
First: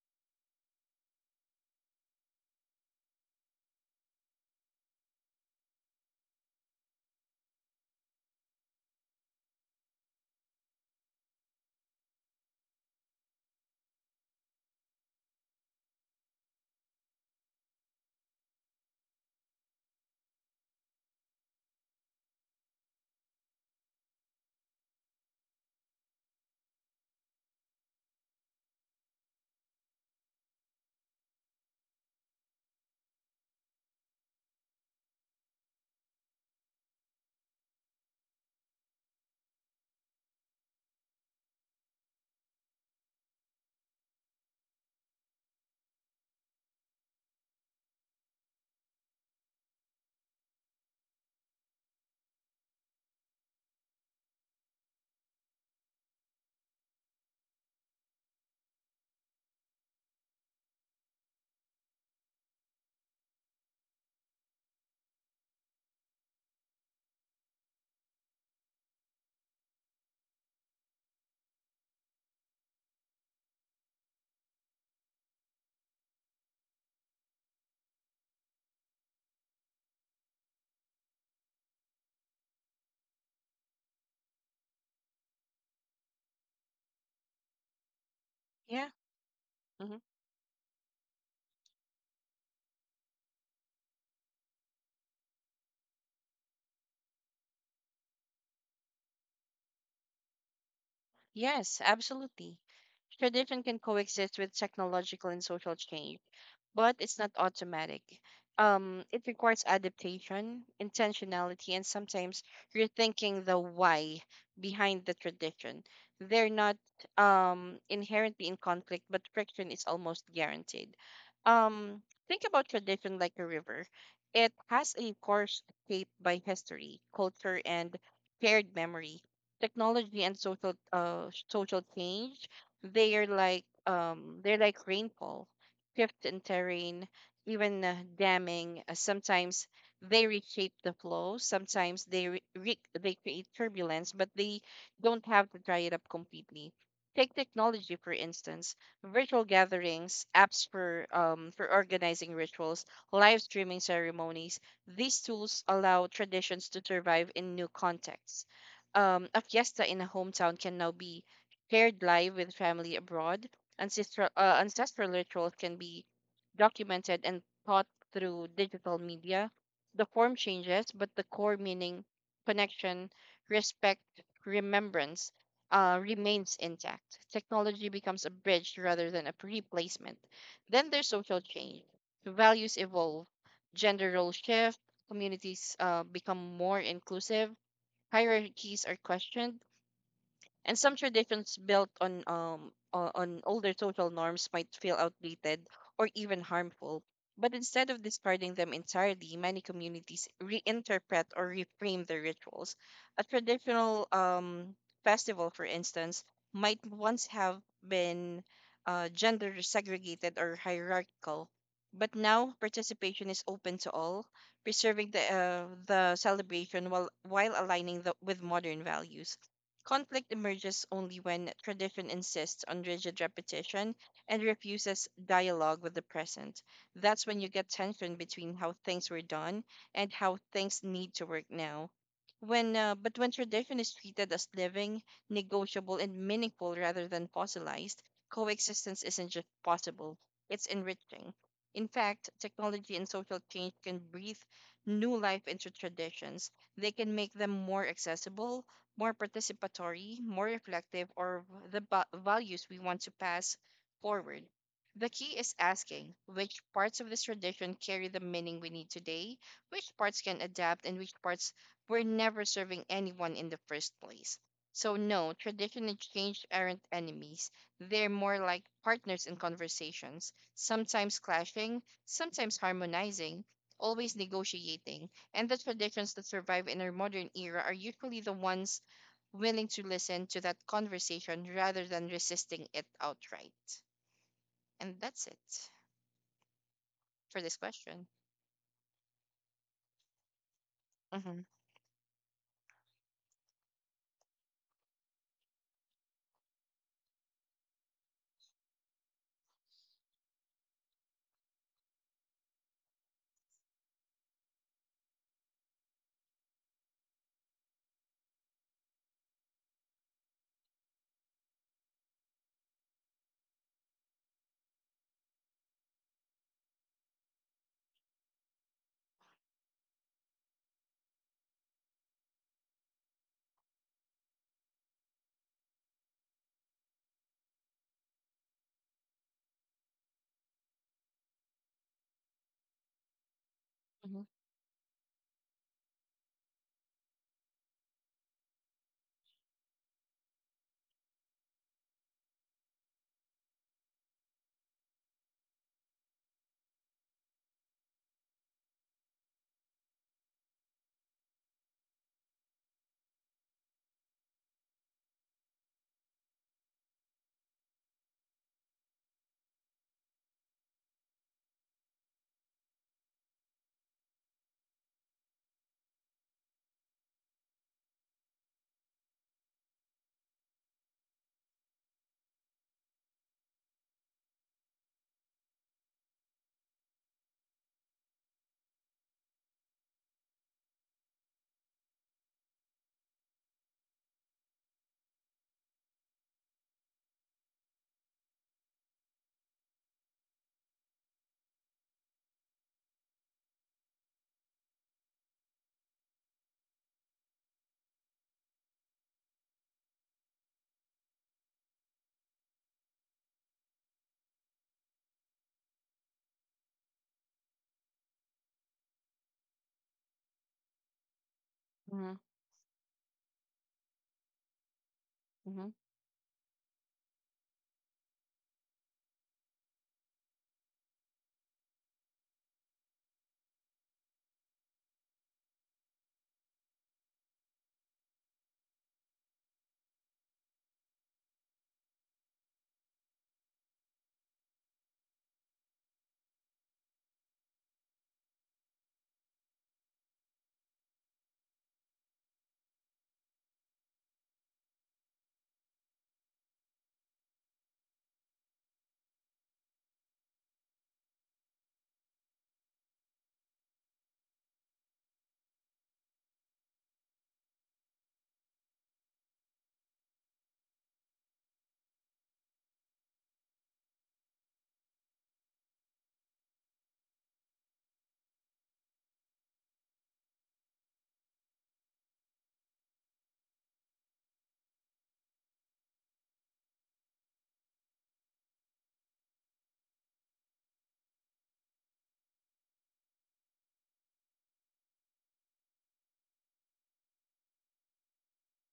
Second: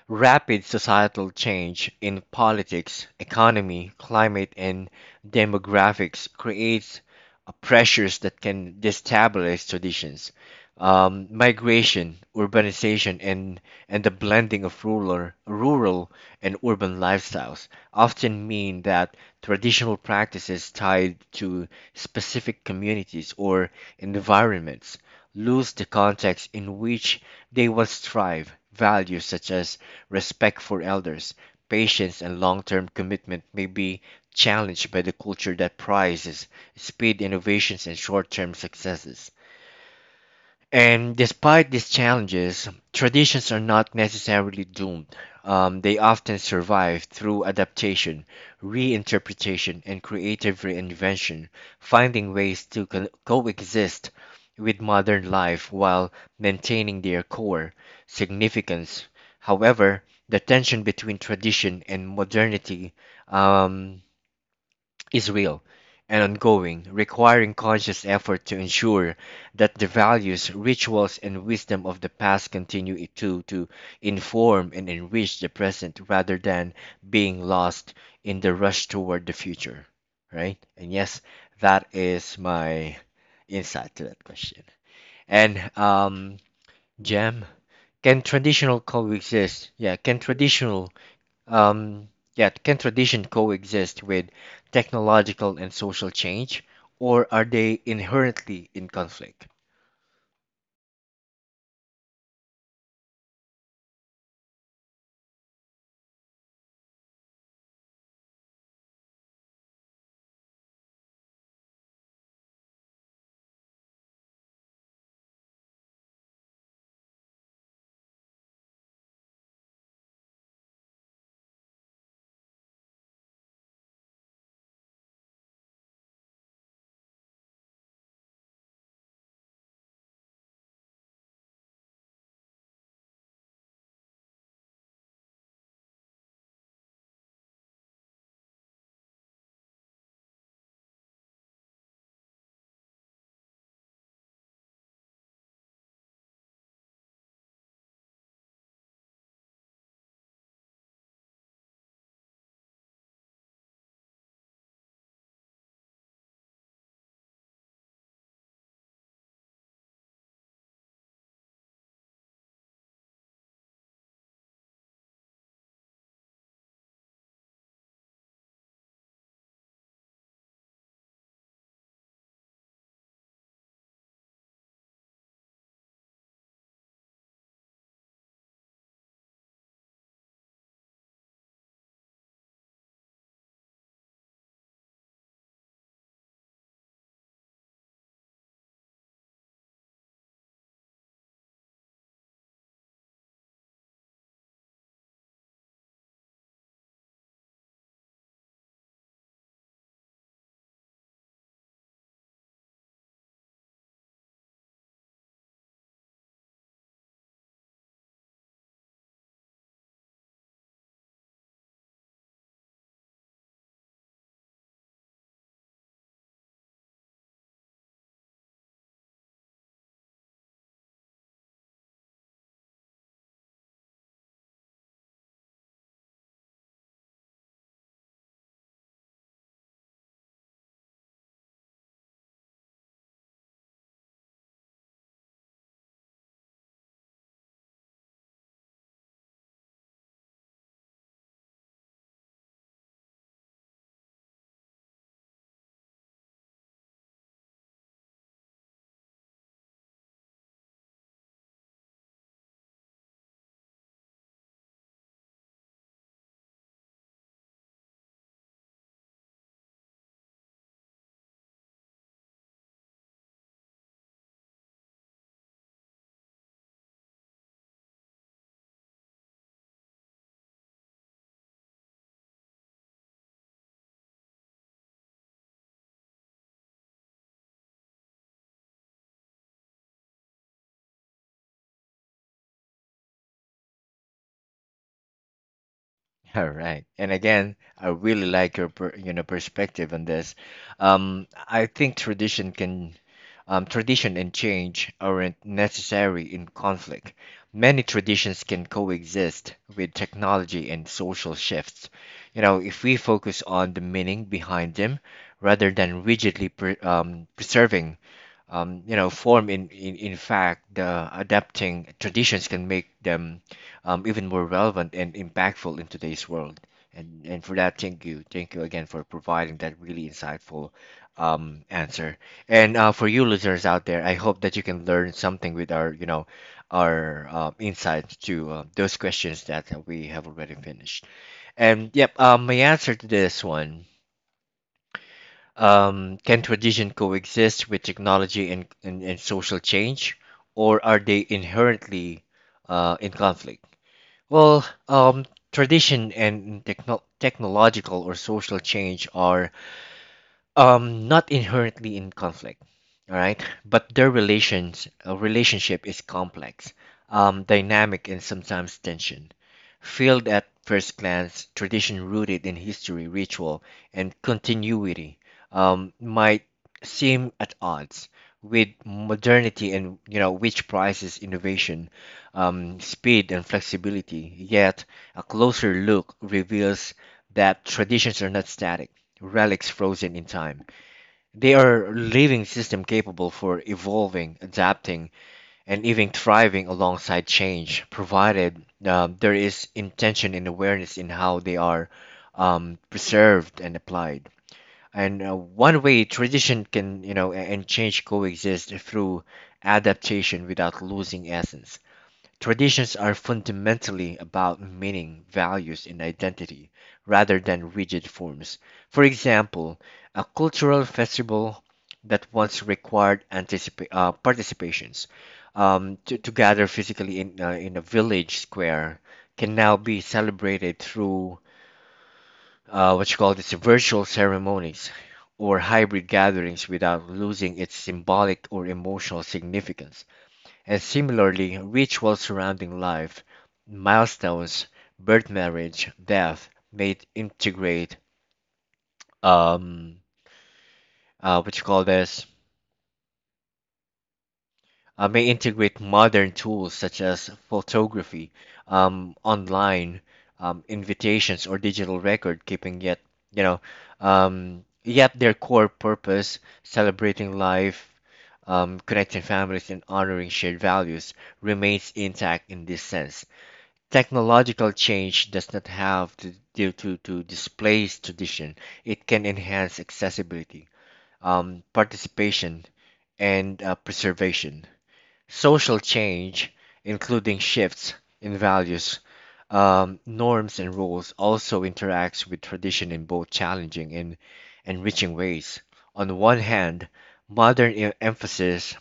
S1: rapid societal change in politics, economy, climate, and demographics creates pressures that can destabilize traditions, migration, urbanization, and the blending of rural and urban lifestyles often mean that traditional practices tied to specific communities or environments lose the context in which they once thrive. Values such as respect for elders, patience, and long term commitment may be challenged by the culture that prizes speed, innovations, and short term successes. And despite these challenges, traditions are not necessarily doomed. They often survive through adaptation, reinterpretation, and creative reinvention, finding ways to coexist with modern life while maintaining their core significance. However, the tension between tradition and modernity um, is real and ongoing, requiring conscious effort to ensure that the values, rituals, and wisdom of the past continue it to, inform and enrich the present rather than being lost in the rush toward the future. Right? And yes, that is my insight to that question. And Jem, can traditional
S2: Yeah.
S1: coexist? Yeah, can traditional can tradition coexist with technological and social change, or are they inherently in conflict?
S2: Yes, absolutely. Tradition can coexist with technological and social change, but it's not automatic. It requires adaptation, intentionality, and sometimes rethinking the why behind the tradition. They're not inherently in conflict, but friction is almost guaranteed. Um, think about tradition like a river. It has a course shaped by history, culture, and shared memory. Technology and social change, they are like they're like rainfall, shifts in terrain, even damming sometimes. They reshape the flow, sometimes they they create turbulence, but they don't have to dry it up completely. Take technology, for instance, virtual gatherings, apps for organizing rituals, live streaming ceremonies. These tools allow traditions to survive in new contexts. A fiesta in a hometown can now be shared live with family abroad. Ancestral rituals can be documented and taught through digital media. The form changes, but the core meaning, connection, respect, remembrance, remains intact. Technology becomes a bridge rather than a replacement. Then there's social change. Values evolve, gender roles shift, communities become more inclusive, hierarchies are questioned, and some traditions built on on older social norms might feel outdated or even harmful. But instead of discarding them entirely, many communities reinterpret or reframe their rituals. A traditional festival, for instance, might once have been gender segregated or hierarchical, but now participation is open to all, preserving the celebration while aligning the, with modern values. Conflict emerges only when tradition insists on rigid repetition and refuses dialogue with the present. That's when you get tension between how things were done and how things need to work now. But when tradition is treated as living, negotiable, and meaningful rather than fossilized, coexistence isn't just possible, it's enriching. In fact, technology and social change can breathe new life into traditions. They can make them more accessible, more participatory, more reflective, or the values we want to pass forward. The key is asking which parts of this tradition carry the meaning we need today, which parts can adapt, and which parts were never serving anyone in the first place. So, no, tradition and change aren't enemies. They're more like partners in conversations, sometimes clashing, sometimes harmonizing, always negotiating. And the traditions that survive in our modern era are usually the ones willing to listen to that conversation rather than resisting it outright. And that's it
S1: All right. And
S2: for this
S1: again, I
S2: question.
S1: really like your you know, perspective on this.
S2: Mm-hmm.
S1: I think tradition can tradition and change aren't necessary in conflict. Many traditions can coexist with technology and social shifts. You know, if we focus on the meaning behind them rather than rigidly preserving form. In, in fact, the adapting traditions can make them even more relevant and impactful in today's world. And for that, Thank you again for providing that really insightful answer. And for you listeners out there, I hope that you can learn something with our, you know, our insights to those questions that we have already finished. And yep, my answer to this one,
S2: Mm-hmm.
S1: can tradition coexist with technology and social change, or are they inherently in conflict? Well, tradition and technological or social change are not inherently in conflict, all right? But their relationship is complex, dynamic, and sometimes tension. Filled at first glance, tradition rooted in history, ritual, and continuity might seem at odds with modernity, and you know which prizes innovation, speed, and flexibility. Yet a closer look reveals that traditions are not static relics frozen in time. They are living system capable for evolving, adapting, and even thriving alongside change, provided there is intention and awareness in how they are preserved and applied. And one way tradition can, you know, and change coexist through adaptation without losing essence. Traditions are fundamentally about meaning, values, and identity rather than rigid forms. For example, a cultural festival
S2: Mm-hmm.
S1: that once required participations
S2: Mm-hmm.
S1: to gather physically in a village square can now be celebrated through what you call this virtual ceremonies or hybrid gatherings without losing its symbolic or emotional significance. And similarly, rituals surrounding life, milestones, birth, marriage, death, may integrate um what you call this may integrate modern tools such as photography, online invitations or digital record keeping. You know, yet their core purpose, celebrating life, connecting families, and honoring shared values, remains intact in this sense. Technological change does not have to displace tradition. It can enhance accessibility, participation, and preservation. Social change, including shifts in values, norms, and rules, also interacts with tradition in both challenging and enriching ways. On one hand, modern emphasis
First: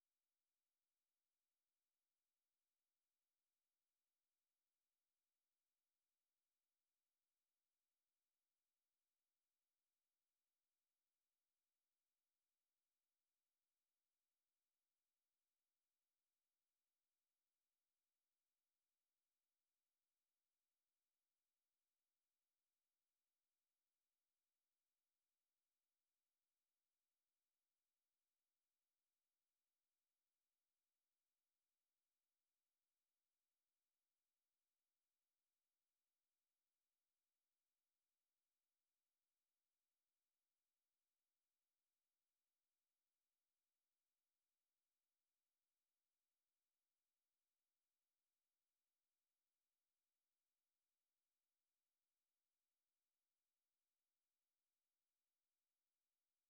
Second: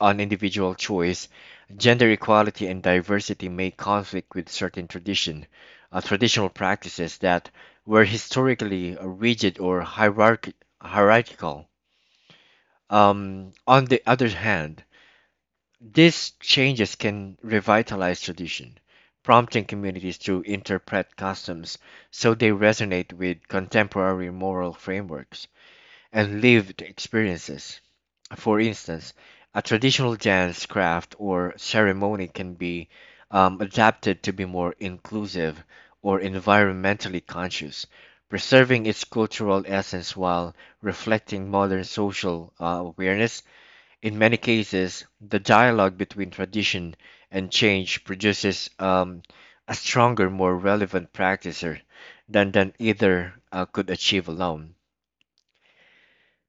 S1: on individual choice, gender equality and diversity may conflict with traditional practices that were historically rigid or hierarchical. On the other hand, these changes can revitalize tradition, prompting communities to interpret customs so they resonate with contemporary moral frameworks and lived experiences. For instance, a traditional dance craft or ceremony can be adapted to be more inclusive or environmentally conscious, preserving its cultural essence while reflecting modern social awareness. In many cases, the dialogue between tradition and change produces a stronger, more relevant practicer than either could achieve alone.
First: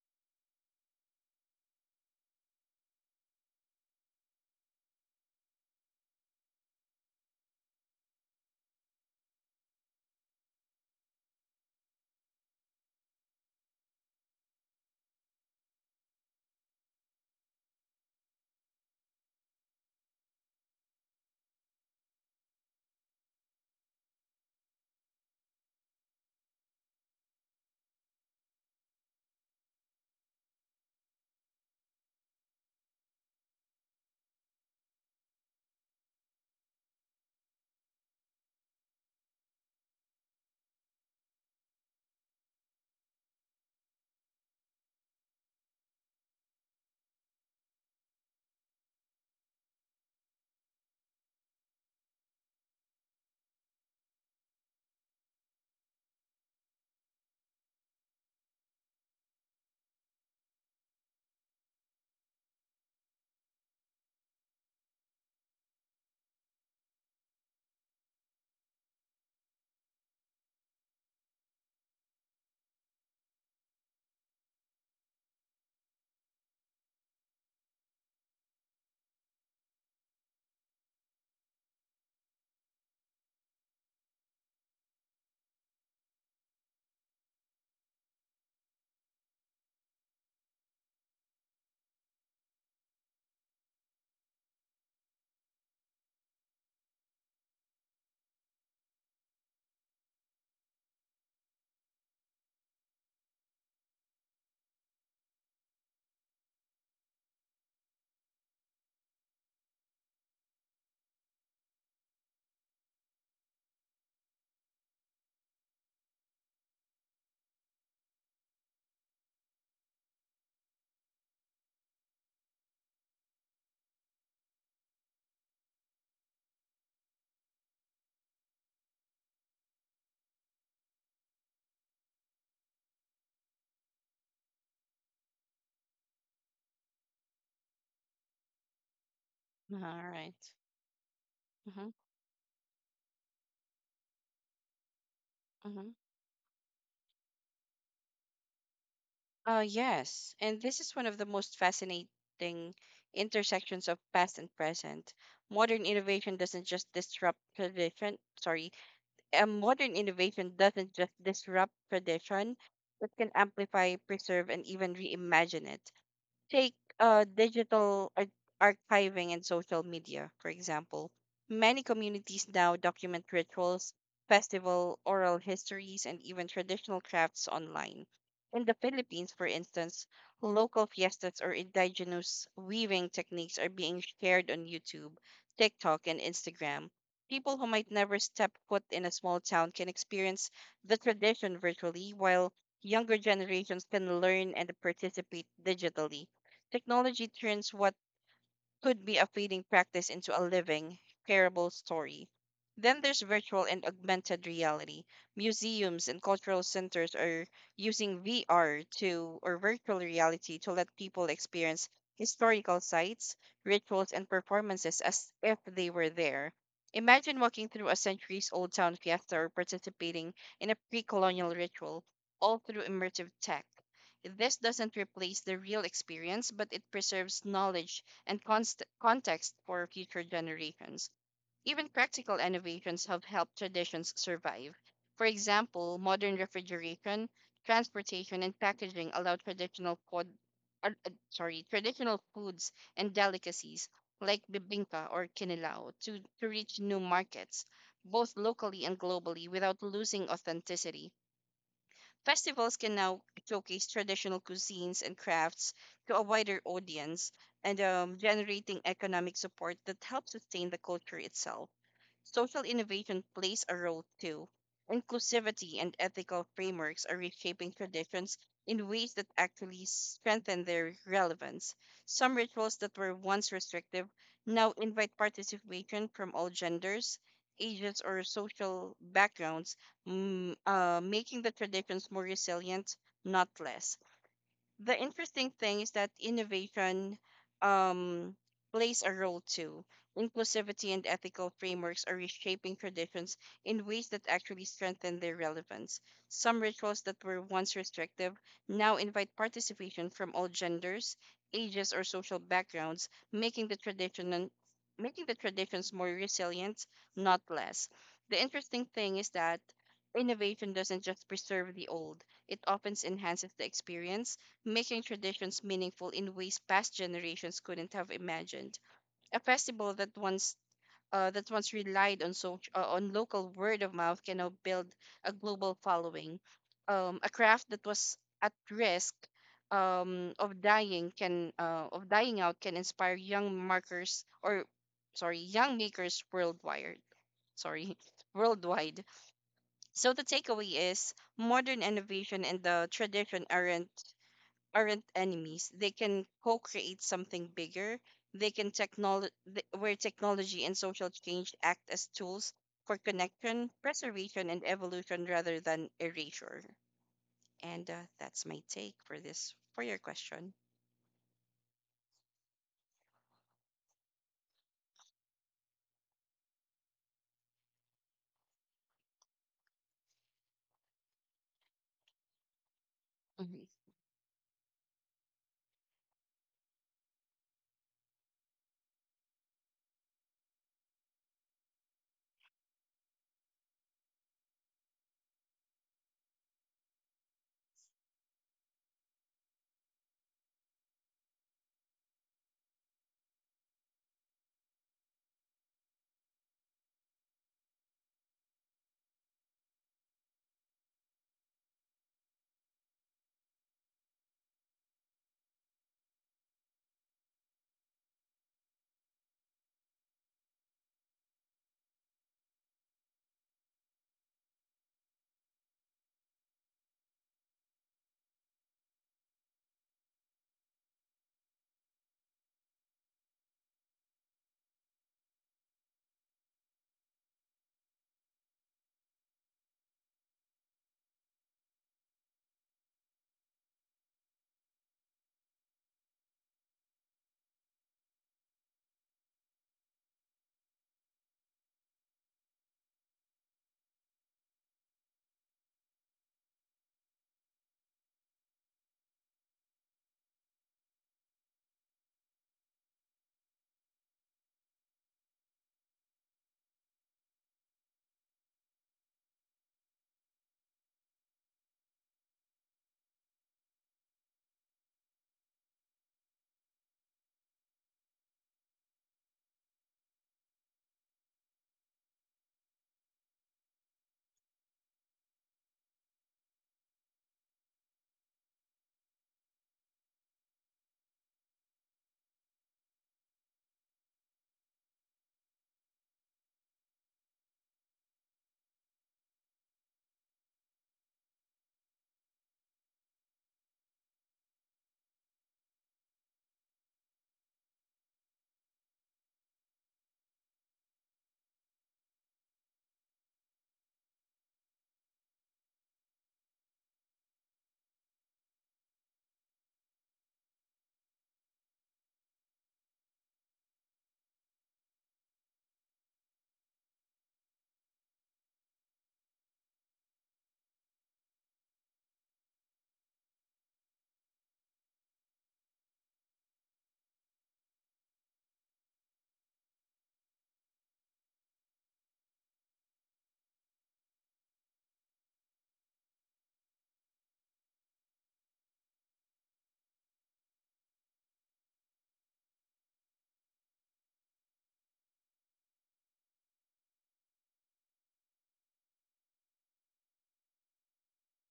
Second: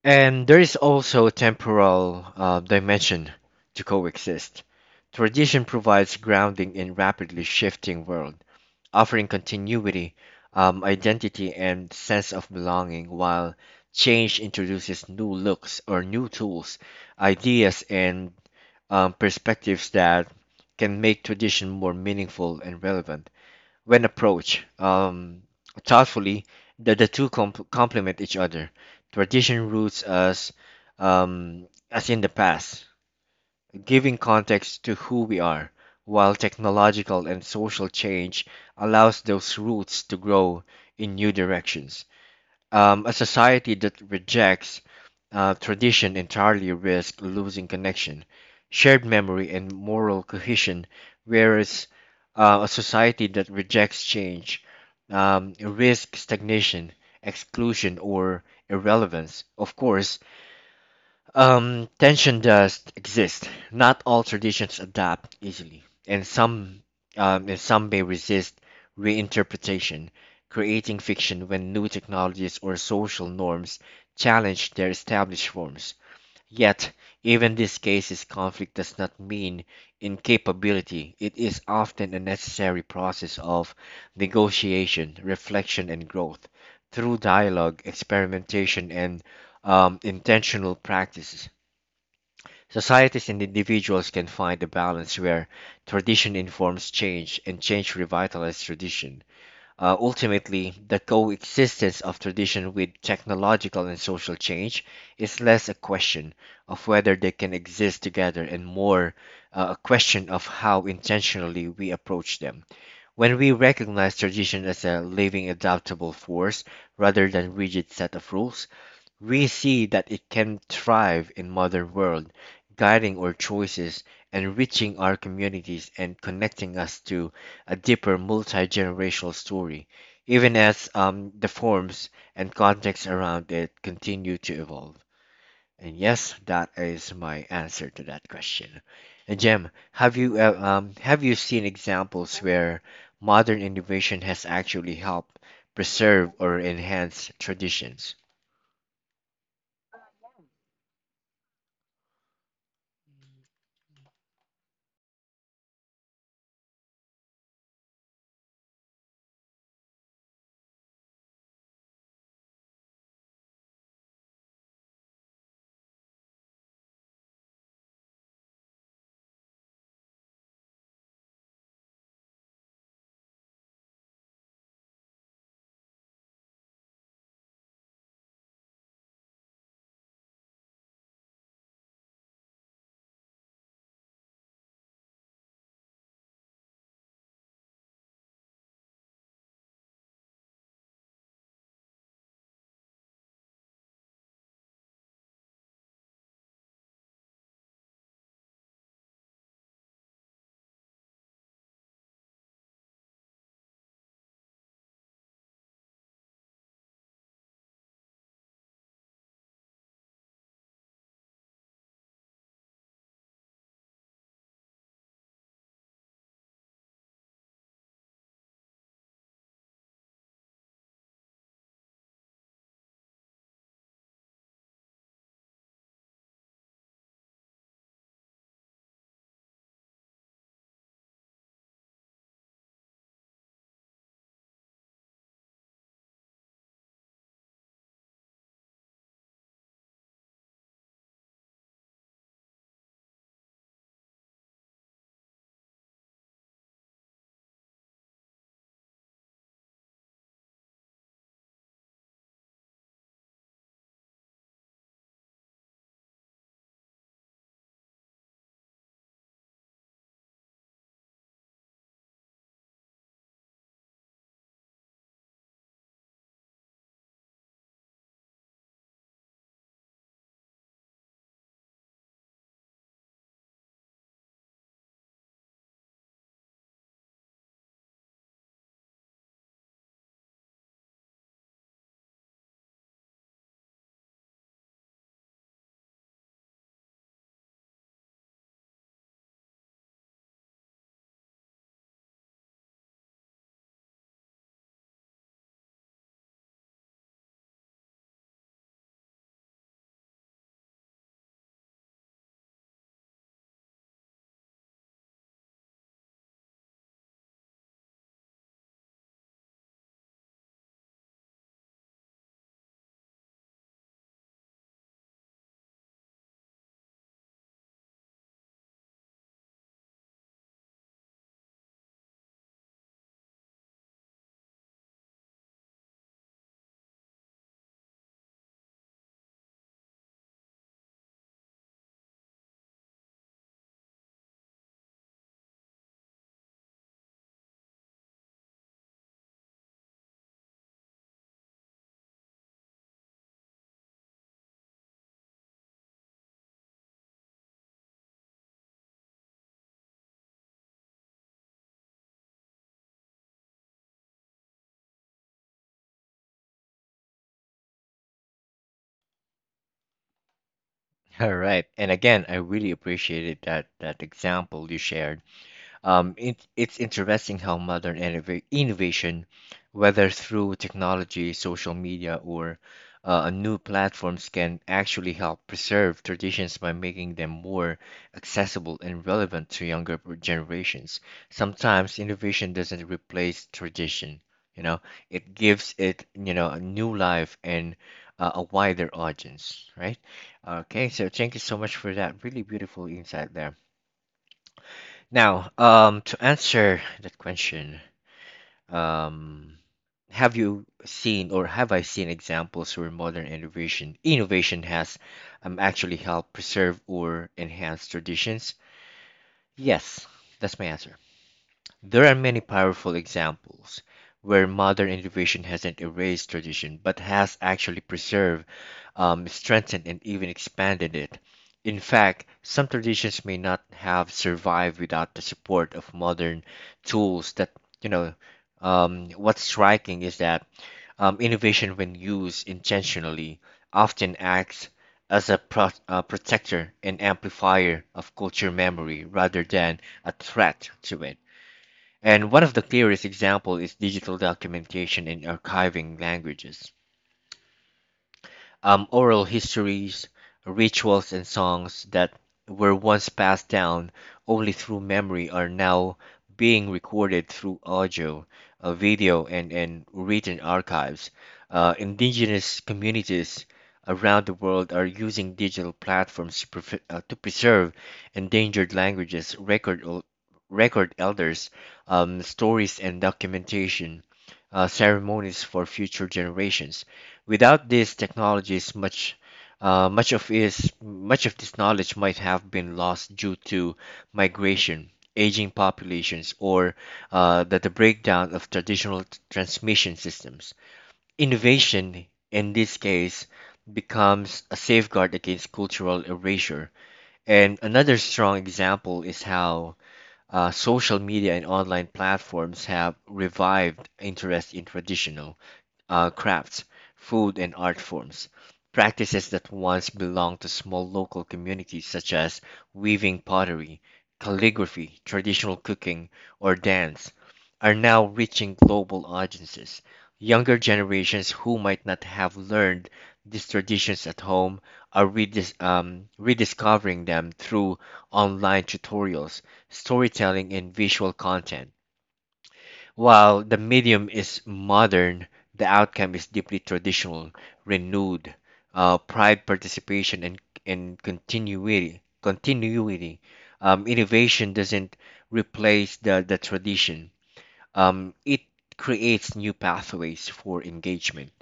S1: And there is also a temporal dimension to coexist. Tradition provides grounding in rapidly shifting world, offering continuity, identity, and sense of belonging, while change introduces new looks or new tools, ideas, and perspectives that can make tradition more meaningful and relevant when approached thoughtfully, the complement each other. Tradition roots us as in the past, giving context to who we are, while technological and social change allows those roots to grow in new directions. A society that rejects tradition entirely risks losing connection, shared memory, and moral cohesion, whereas a society that rejects change risks stagnation, exclusion, or irrelevance. Of course, tension does exist. Not all traditions adapt easily, and some may resist reinterpretation, creating fiction when new technologies or social norms challenge their established forms. Yet, even these cases, conflict does not mean incapability. It is often a necessary process of negotiation, reflection, and growth through dialogue, experimentation, and intentional practices. Societies and individuals can find a balance where tradition informs change and change revitalizes tradition. Ultimately, the coexistence of tradition with technological and social change is less a question of whether they can exist together and more a question of how intentionally we approach them. When we recognize tradition as a living, adaptable force rather than rigid set of rules, we see that it can thrive in modern world, guiding our choices, enriching our communities, and connecting us to a deeper multi-generational story, even as the forms and context around it continue to evolve. And yes, that is my answer to that question. And Jem,
S2: All right.
S1: have you seen
S2: Mm-hmm.
S1: examples where modern innovation has actually helped
S2: Mm-hmm.
S1: preserve or enhance traditions?
S2: Yes. And this is one of the most fascinating intersections of past and present. Modern innovation doesn't just disrupt tradition. Sorry. Modern innovation doesn't just disrupt tradition, but can amplify, preserve, and even reimagine it. Take digital archiving and social media, for example. Many communities now document rituals, festival, oral histories, and even traditional crafts online. In the Philippines, for instance, local fiestas or indigenous weaving techniques are being shared on YouTube, TikTok, and Instagram. People who might never step foot in a small town can experience the tradition virtually, while younger generations can learn and participate digitally. Technology turns what could be a fleeting practice into a living, shareable story. Then there's virtual and augmented reality. Museums and cultural centers are using VR, to or virtual reality, to let people experience historical sites, rituals, and performances as if they were there. Imagine walking through a centuries old town fiesta or participating in a pre colonial ritual, all through immersive tech. This doesn't replace the real experience, but it preserves knowledge and context for future generations. Even practical innovations have helped traditions survive. For example, modern refrigeration, transportation, and packaging allow traditional foods and delicacies like bibingka or kinilaw to reach new markets, both locally and globally, without losing authenticity. Festivals can now showcase traditional cuisines and crafts to a wider audience and generating economic support that helps sustain the culture itself. Social innovation plays a role too. Inclusivity and ethical frameworks are reshaping traditions in ways that actually strengthen their relevance. Some rituals that were once restrictive now invite participation from all genders, ages, or social backgrounds, making the traditions more resilient, not less. The interesting thing is that innovation um, plays a role too. Inclusivity and ethical frameworks are reshaping traditions in ways that actually strengthen their relevance. Some rituals that were once restrictive now invite participation from all genders, ages, or social backgrounds, making the traditions more resilient, not less. The interesting thing is that innovation doesn't just preserve the old; it often enhances the experience, making traditions meaningful in ways past generations couldn't have imagined. A festival that once relied on on local word of mouth can now build a global following. A craft that was at risk of dying out can inspire young makers worldwide. Sorry, worldwide. So the takeaway is modern innovation and the tradition aren't enemies. They can co-create something bigger. They can technolo- th- where technology and social change act as tools for connection, preservation, and evolution rather than erasure. And that's my take for this for your question.
S1: All right. And again, I really appreciated that example you shared. It's interesting how modern innovation, whether through technology, social media, or
S2: Mm-hmm.
S1: new platforms, can actually help preserve traditions by making them more accessible and relevant to younger generations. Sometimes innovation doesn't replace tradition, you know, it gives it, a new life and a wider audience, right? Okay, so thank you so much for that really beautiful insight there. Now, to answer that question, um, have you seen or have I seen examples where modern innovation has actually helped preserve or enhance traditions? Yes, that's my answer. There are many powerful examples where modern innovation hasn't erased tradition but has actually preserved, strengthened, and even expanded it. In fact, some traditions may not have survived without the support of modern tools that, you know, what's striking is that innovation, when used intentionally, often acts as a protector and amplifier of culture memory rather than a threat to it. And one of the clearest examples is digital documentation in archiving languages oral histories, rituals, and songs that were once passed down only through memory are now being recorded through audio, video, and written archives. Indigenous communities around the world are using digital platforms to, to preserve endangered languages, record elders, stories, and documentation ceremonies for future generations. Without these technologies, much of this knowledge might have been lost due to migration, aging populations, or the breakdown of traditional transmission systems. Innovation, in this case, becomes a safeguard against cultural erasure. And another strong example is how social media and online platforms have revived interest in traditional crafts, food, and art forms. Practices that once belonged to small local communities, such as weaving pottery, calligraphy, traditional cooking, or dance, are now reaching global audiences. Younger generations who might not have learned these traditions at home are rediscovering them through online tutorials, storytelling, and visual content. While the medium is modern, the outcome is deeply traditional, renewed, pride, participation, and continuity. Innovation doesn't replace the tradition. It creates new pathways for engagement.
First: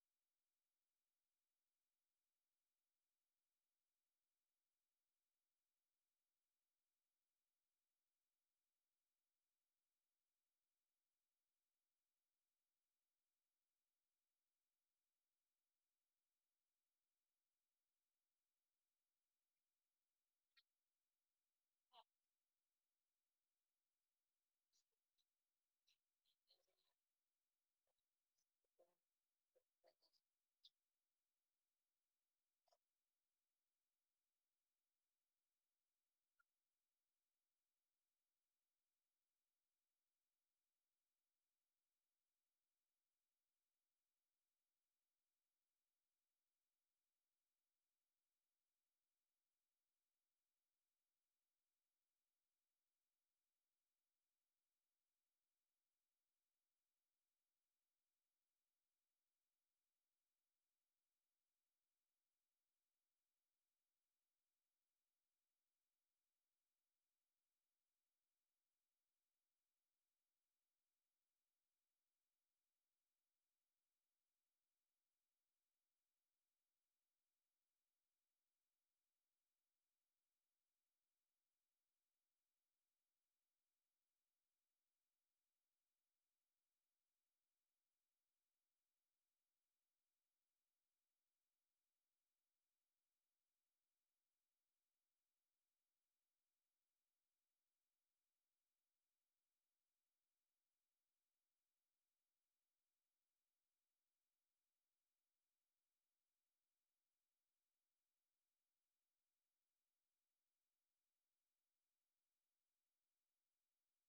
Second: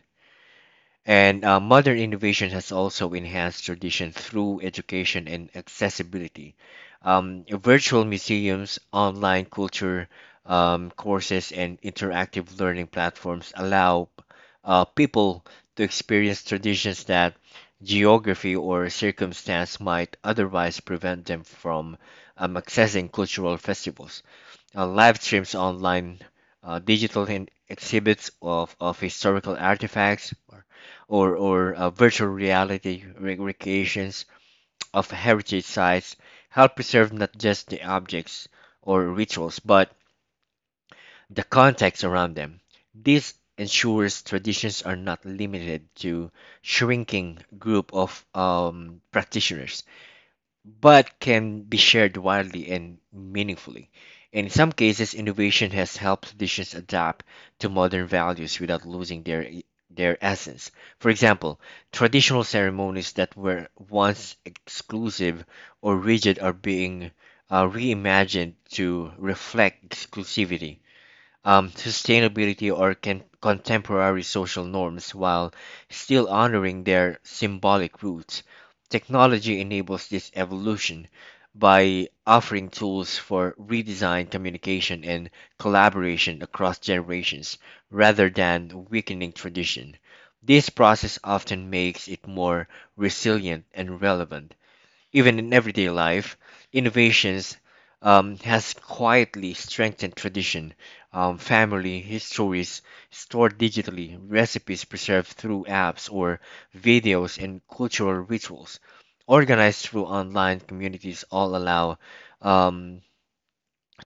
S1: And modern innovation has also enhanced tradition through education and accessibility. Virtual museums, online culture courses, and interactive learning platforms allow people to experience traditions that geography or circumstance might otherwise prevent them from accessing cultural festivals live streams online, digital and exhibits of historical artifacts, or virtual reality recreations of heritage sites help preserve not just the objects or rituals, but the context around them. This ensures traditions are not limited to shrinking group of practitioners but can be shared widely and meaningfully. In some cases, innovation has helped traditions adapt to modern values without losing their essence. For example, traditional ceremonies that were once exclusive or rigid are being reimagined to reflect exclusivity sustainability or contemporary social norms while still honoring their symbolic roots. Technology enables this evolution by offering tools for redesign, communication, and collaboration across generations rather than weakening tradition. This process often makes it more resilient and relevant even in everyday life, innovations has quietly strengthened tradition. Family histories stored digitally, recipes preserved through apps or videos, and cultural rituals organized through online communities all allow um,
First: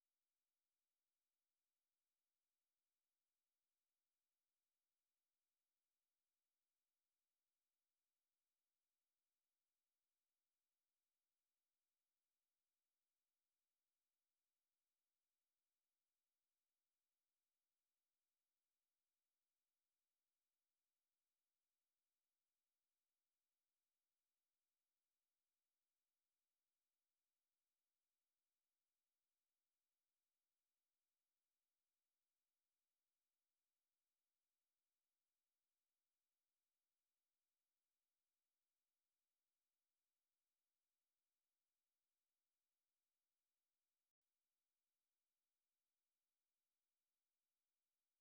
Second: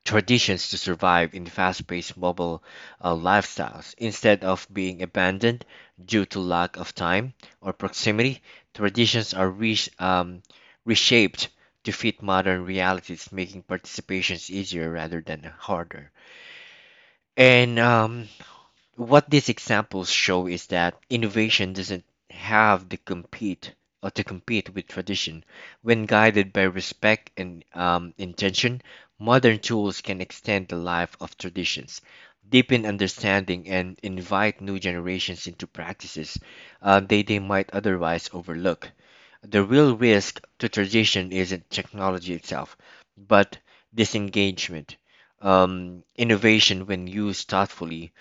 S1: traditions to survive in fast-paced mobile lifestyles. Instead of being abandoned due to lack of time or proximity, traditions are reshaped to fit modern realities, making participations easier rather than harder. And what these examples show is that innovation doesn't have to compete with tradition. When guided by respect and intention, modern tools can extend the life of traditions, deepen understanding, and invite new generations into practices they might otherwise overlook. The real risk to tradition isn't technology itself, but disengagement. Innovation, when used thoughtfully,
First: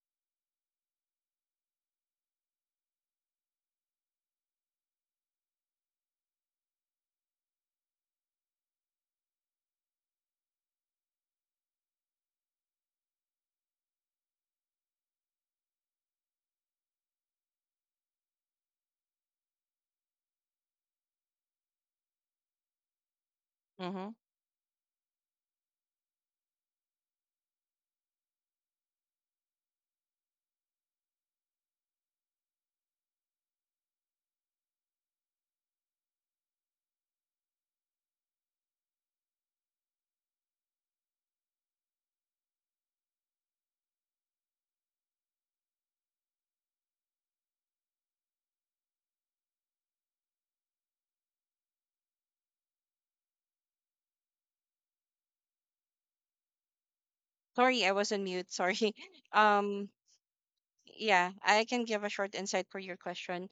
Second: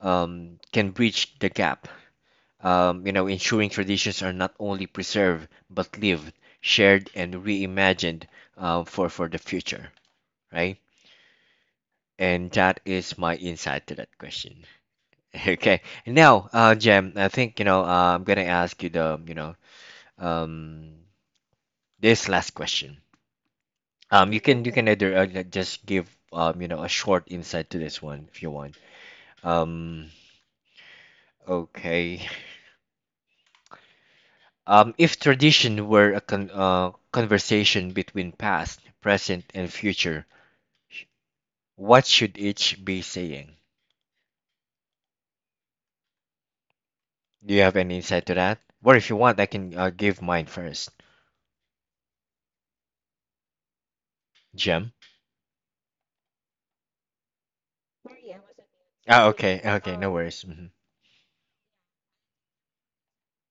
S1: can bridge the gap, ensuring traditions are not only preserved but lived, shared, and reimagined for the future, right? And that is my insight to that question. Okay, now, Jem, I think I'm gonna ask you the um, this last question.
S2: Mm-hmm.
S1: You can either like, just give a short insight to this one if you want. Um, okay. If tradition were a conversation between past, present, and future, what should each be saying? Do you have any insight to that? Or if you want, I can give mine first. Jim?
S2: Sorry, I was on mute. Sorry.
S1: Ah, okay,
S2: Um,
S1: okay, no worries. Hmm.
S2: Yeah, I can give a short insight for your question.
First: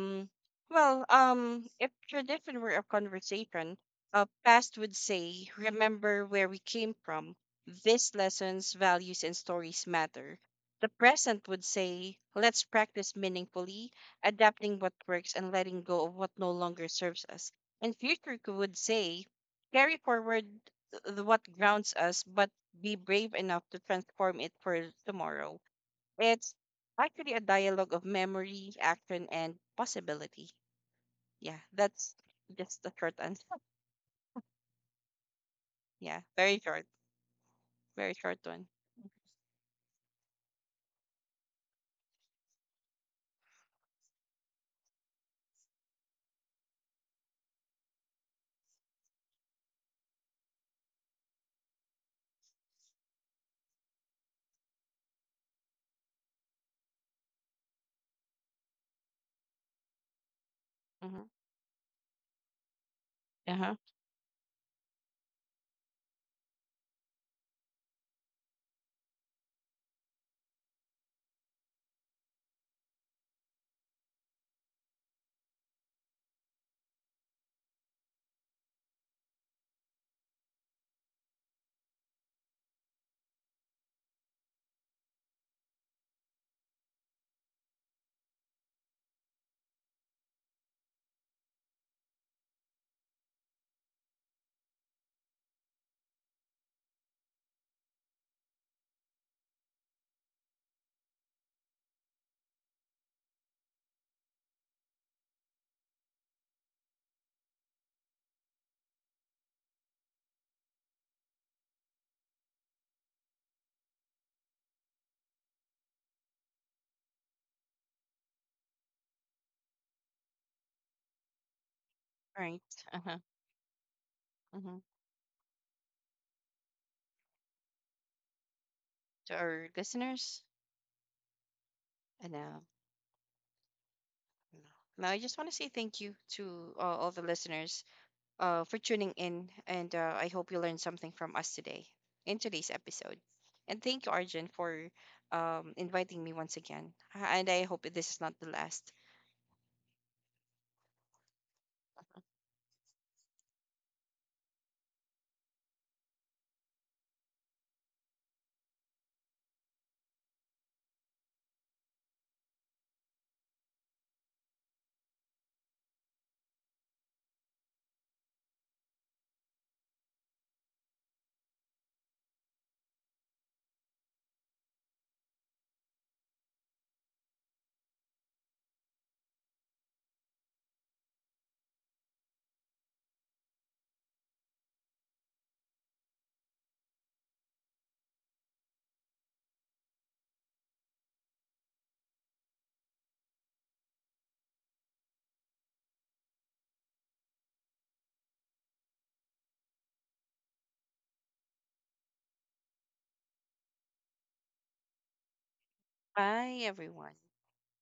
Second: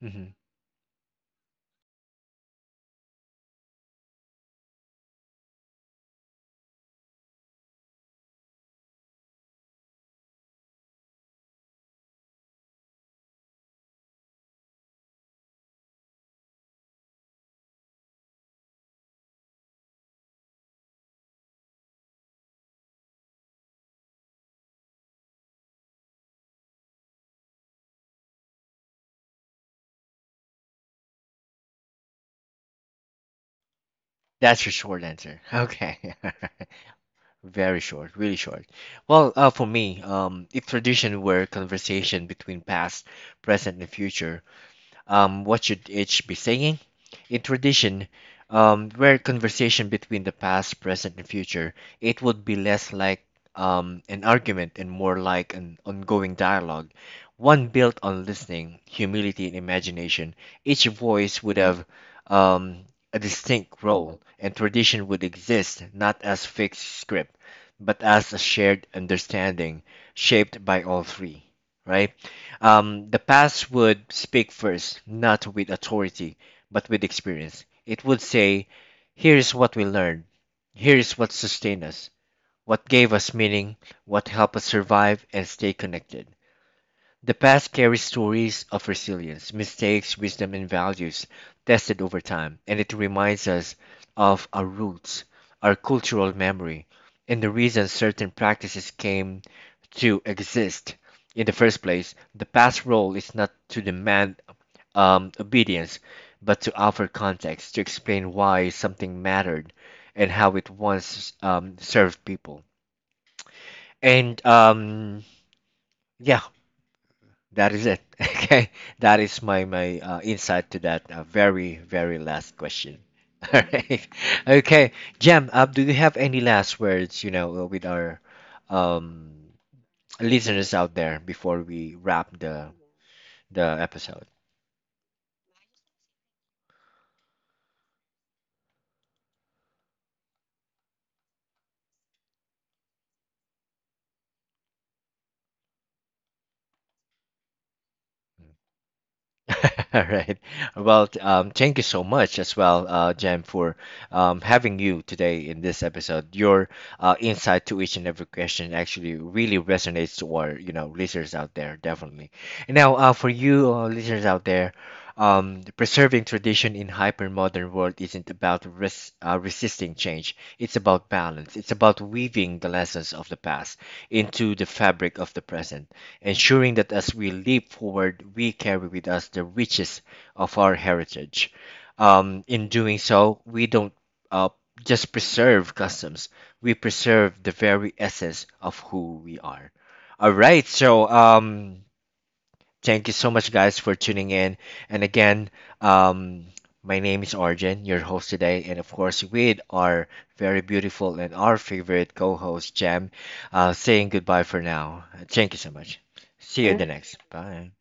S1: Hmm.
S2: if tradition were a conversation, past would say, remember where we came from. These lessons, values, and stories matter. The present would say, let's practice meaningfully, adapting what works and letting go of what no longer serves us. And future would say, carry forward what grounds us, but be brave enough to transform it for tomorrow. It's actually a dialogue of memory, action, and possibility. Yeah, that's just a short answer.
S1: That's your short answer. Okay,
S2: Yeah,
S1: very
S2: very
S1: short,
S2: short
S1: really
S2: one.
S1: short. Well, for me, if tradition were a conversation between past, present, and future, what should each be saying? In tradition, where conversation between the past, present, and future, it would be less like an argument and more like an ongoing dialogue, one built on listening, humility, and imagination. Each
S2: Mm-hmm.
S1: voice would have um, a
S2: Uh huh.
S1: distinct role, and tradition would exist not as fixed script, but as a shared understanding shaped by all three, right? The past would speak first, not with authority, but with experience. It would say, here's what we learned, here's what sustained us, what gave us meaning, what helped us survive and stay connected. The past carries stories of resilience, mistakes, wisdom, and values tested over time, and it reminds us of our roots, our cultural memory, and the reason certain practices came to exist in the first place. The past role is not to demand obedience, but to offer context, to explain why something mattered and how it once served people. And yeah, that is it. Okay, that is my insight to that very last
S2: Right.
S1: question.
S2: Uh huh.
S1: All right.
S2: Mm-hmm.
S1: Okay, Jem, do you have any last words, you know, with our um,
S2: To our listeners,
S1: listeners out there before we
S2: and
S1: wrap the episode?
S2: now I just want to say thank you to all the listeners for tuning in, and I hope you learned something from us today in today's episode. And thank you, Arjun, for inviting me once again. And I hope this is not the last.
S1: All right. Well, thank you so much as well, Jem, for having you today in this episode. Your insight to each and every question actually really resonates to our, you know, listeners out there, definitely. And now, for you listeners out there, preserving tradition in hyper-modern world isn't about resisting change. It's about balance. It's about weaving the lessons of the past into the fabric of the present ensuring that as we leap forward, we carry with us the riches of our heritage. In doing so, we don't uh, just preserve customs, we preserve the very essence of who we are. All right, so thank you so much, guys, for tuning in. And again, um, my name is Arjun, your host today, and of course, with our very beautiful and our favorite co-host Jam, saying goodbye for now. Thank you so much.
S2: Bye,
S1: See you in the
S2: everyone.
S1: next. Bye.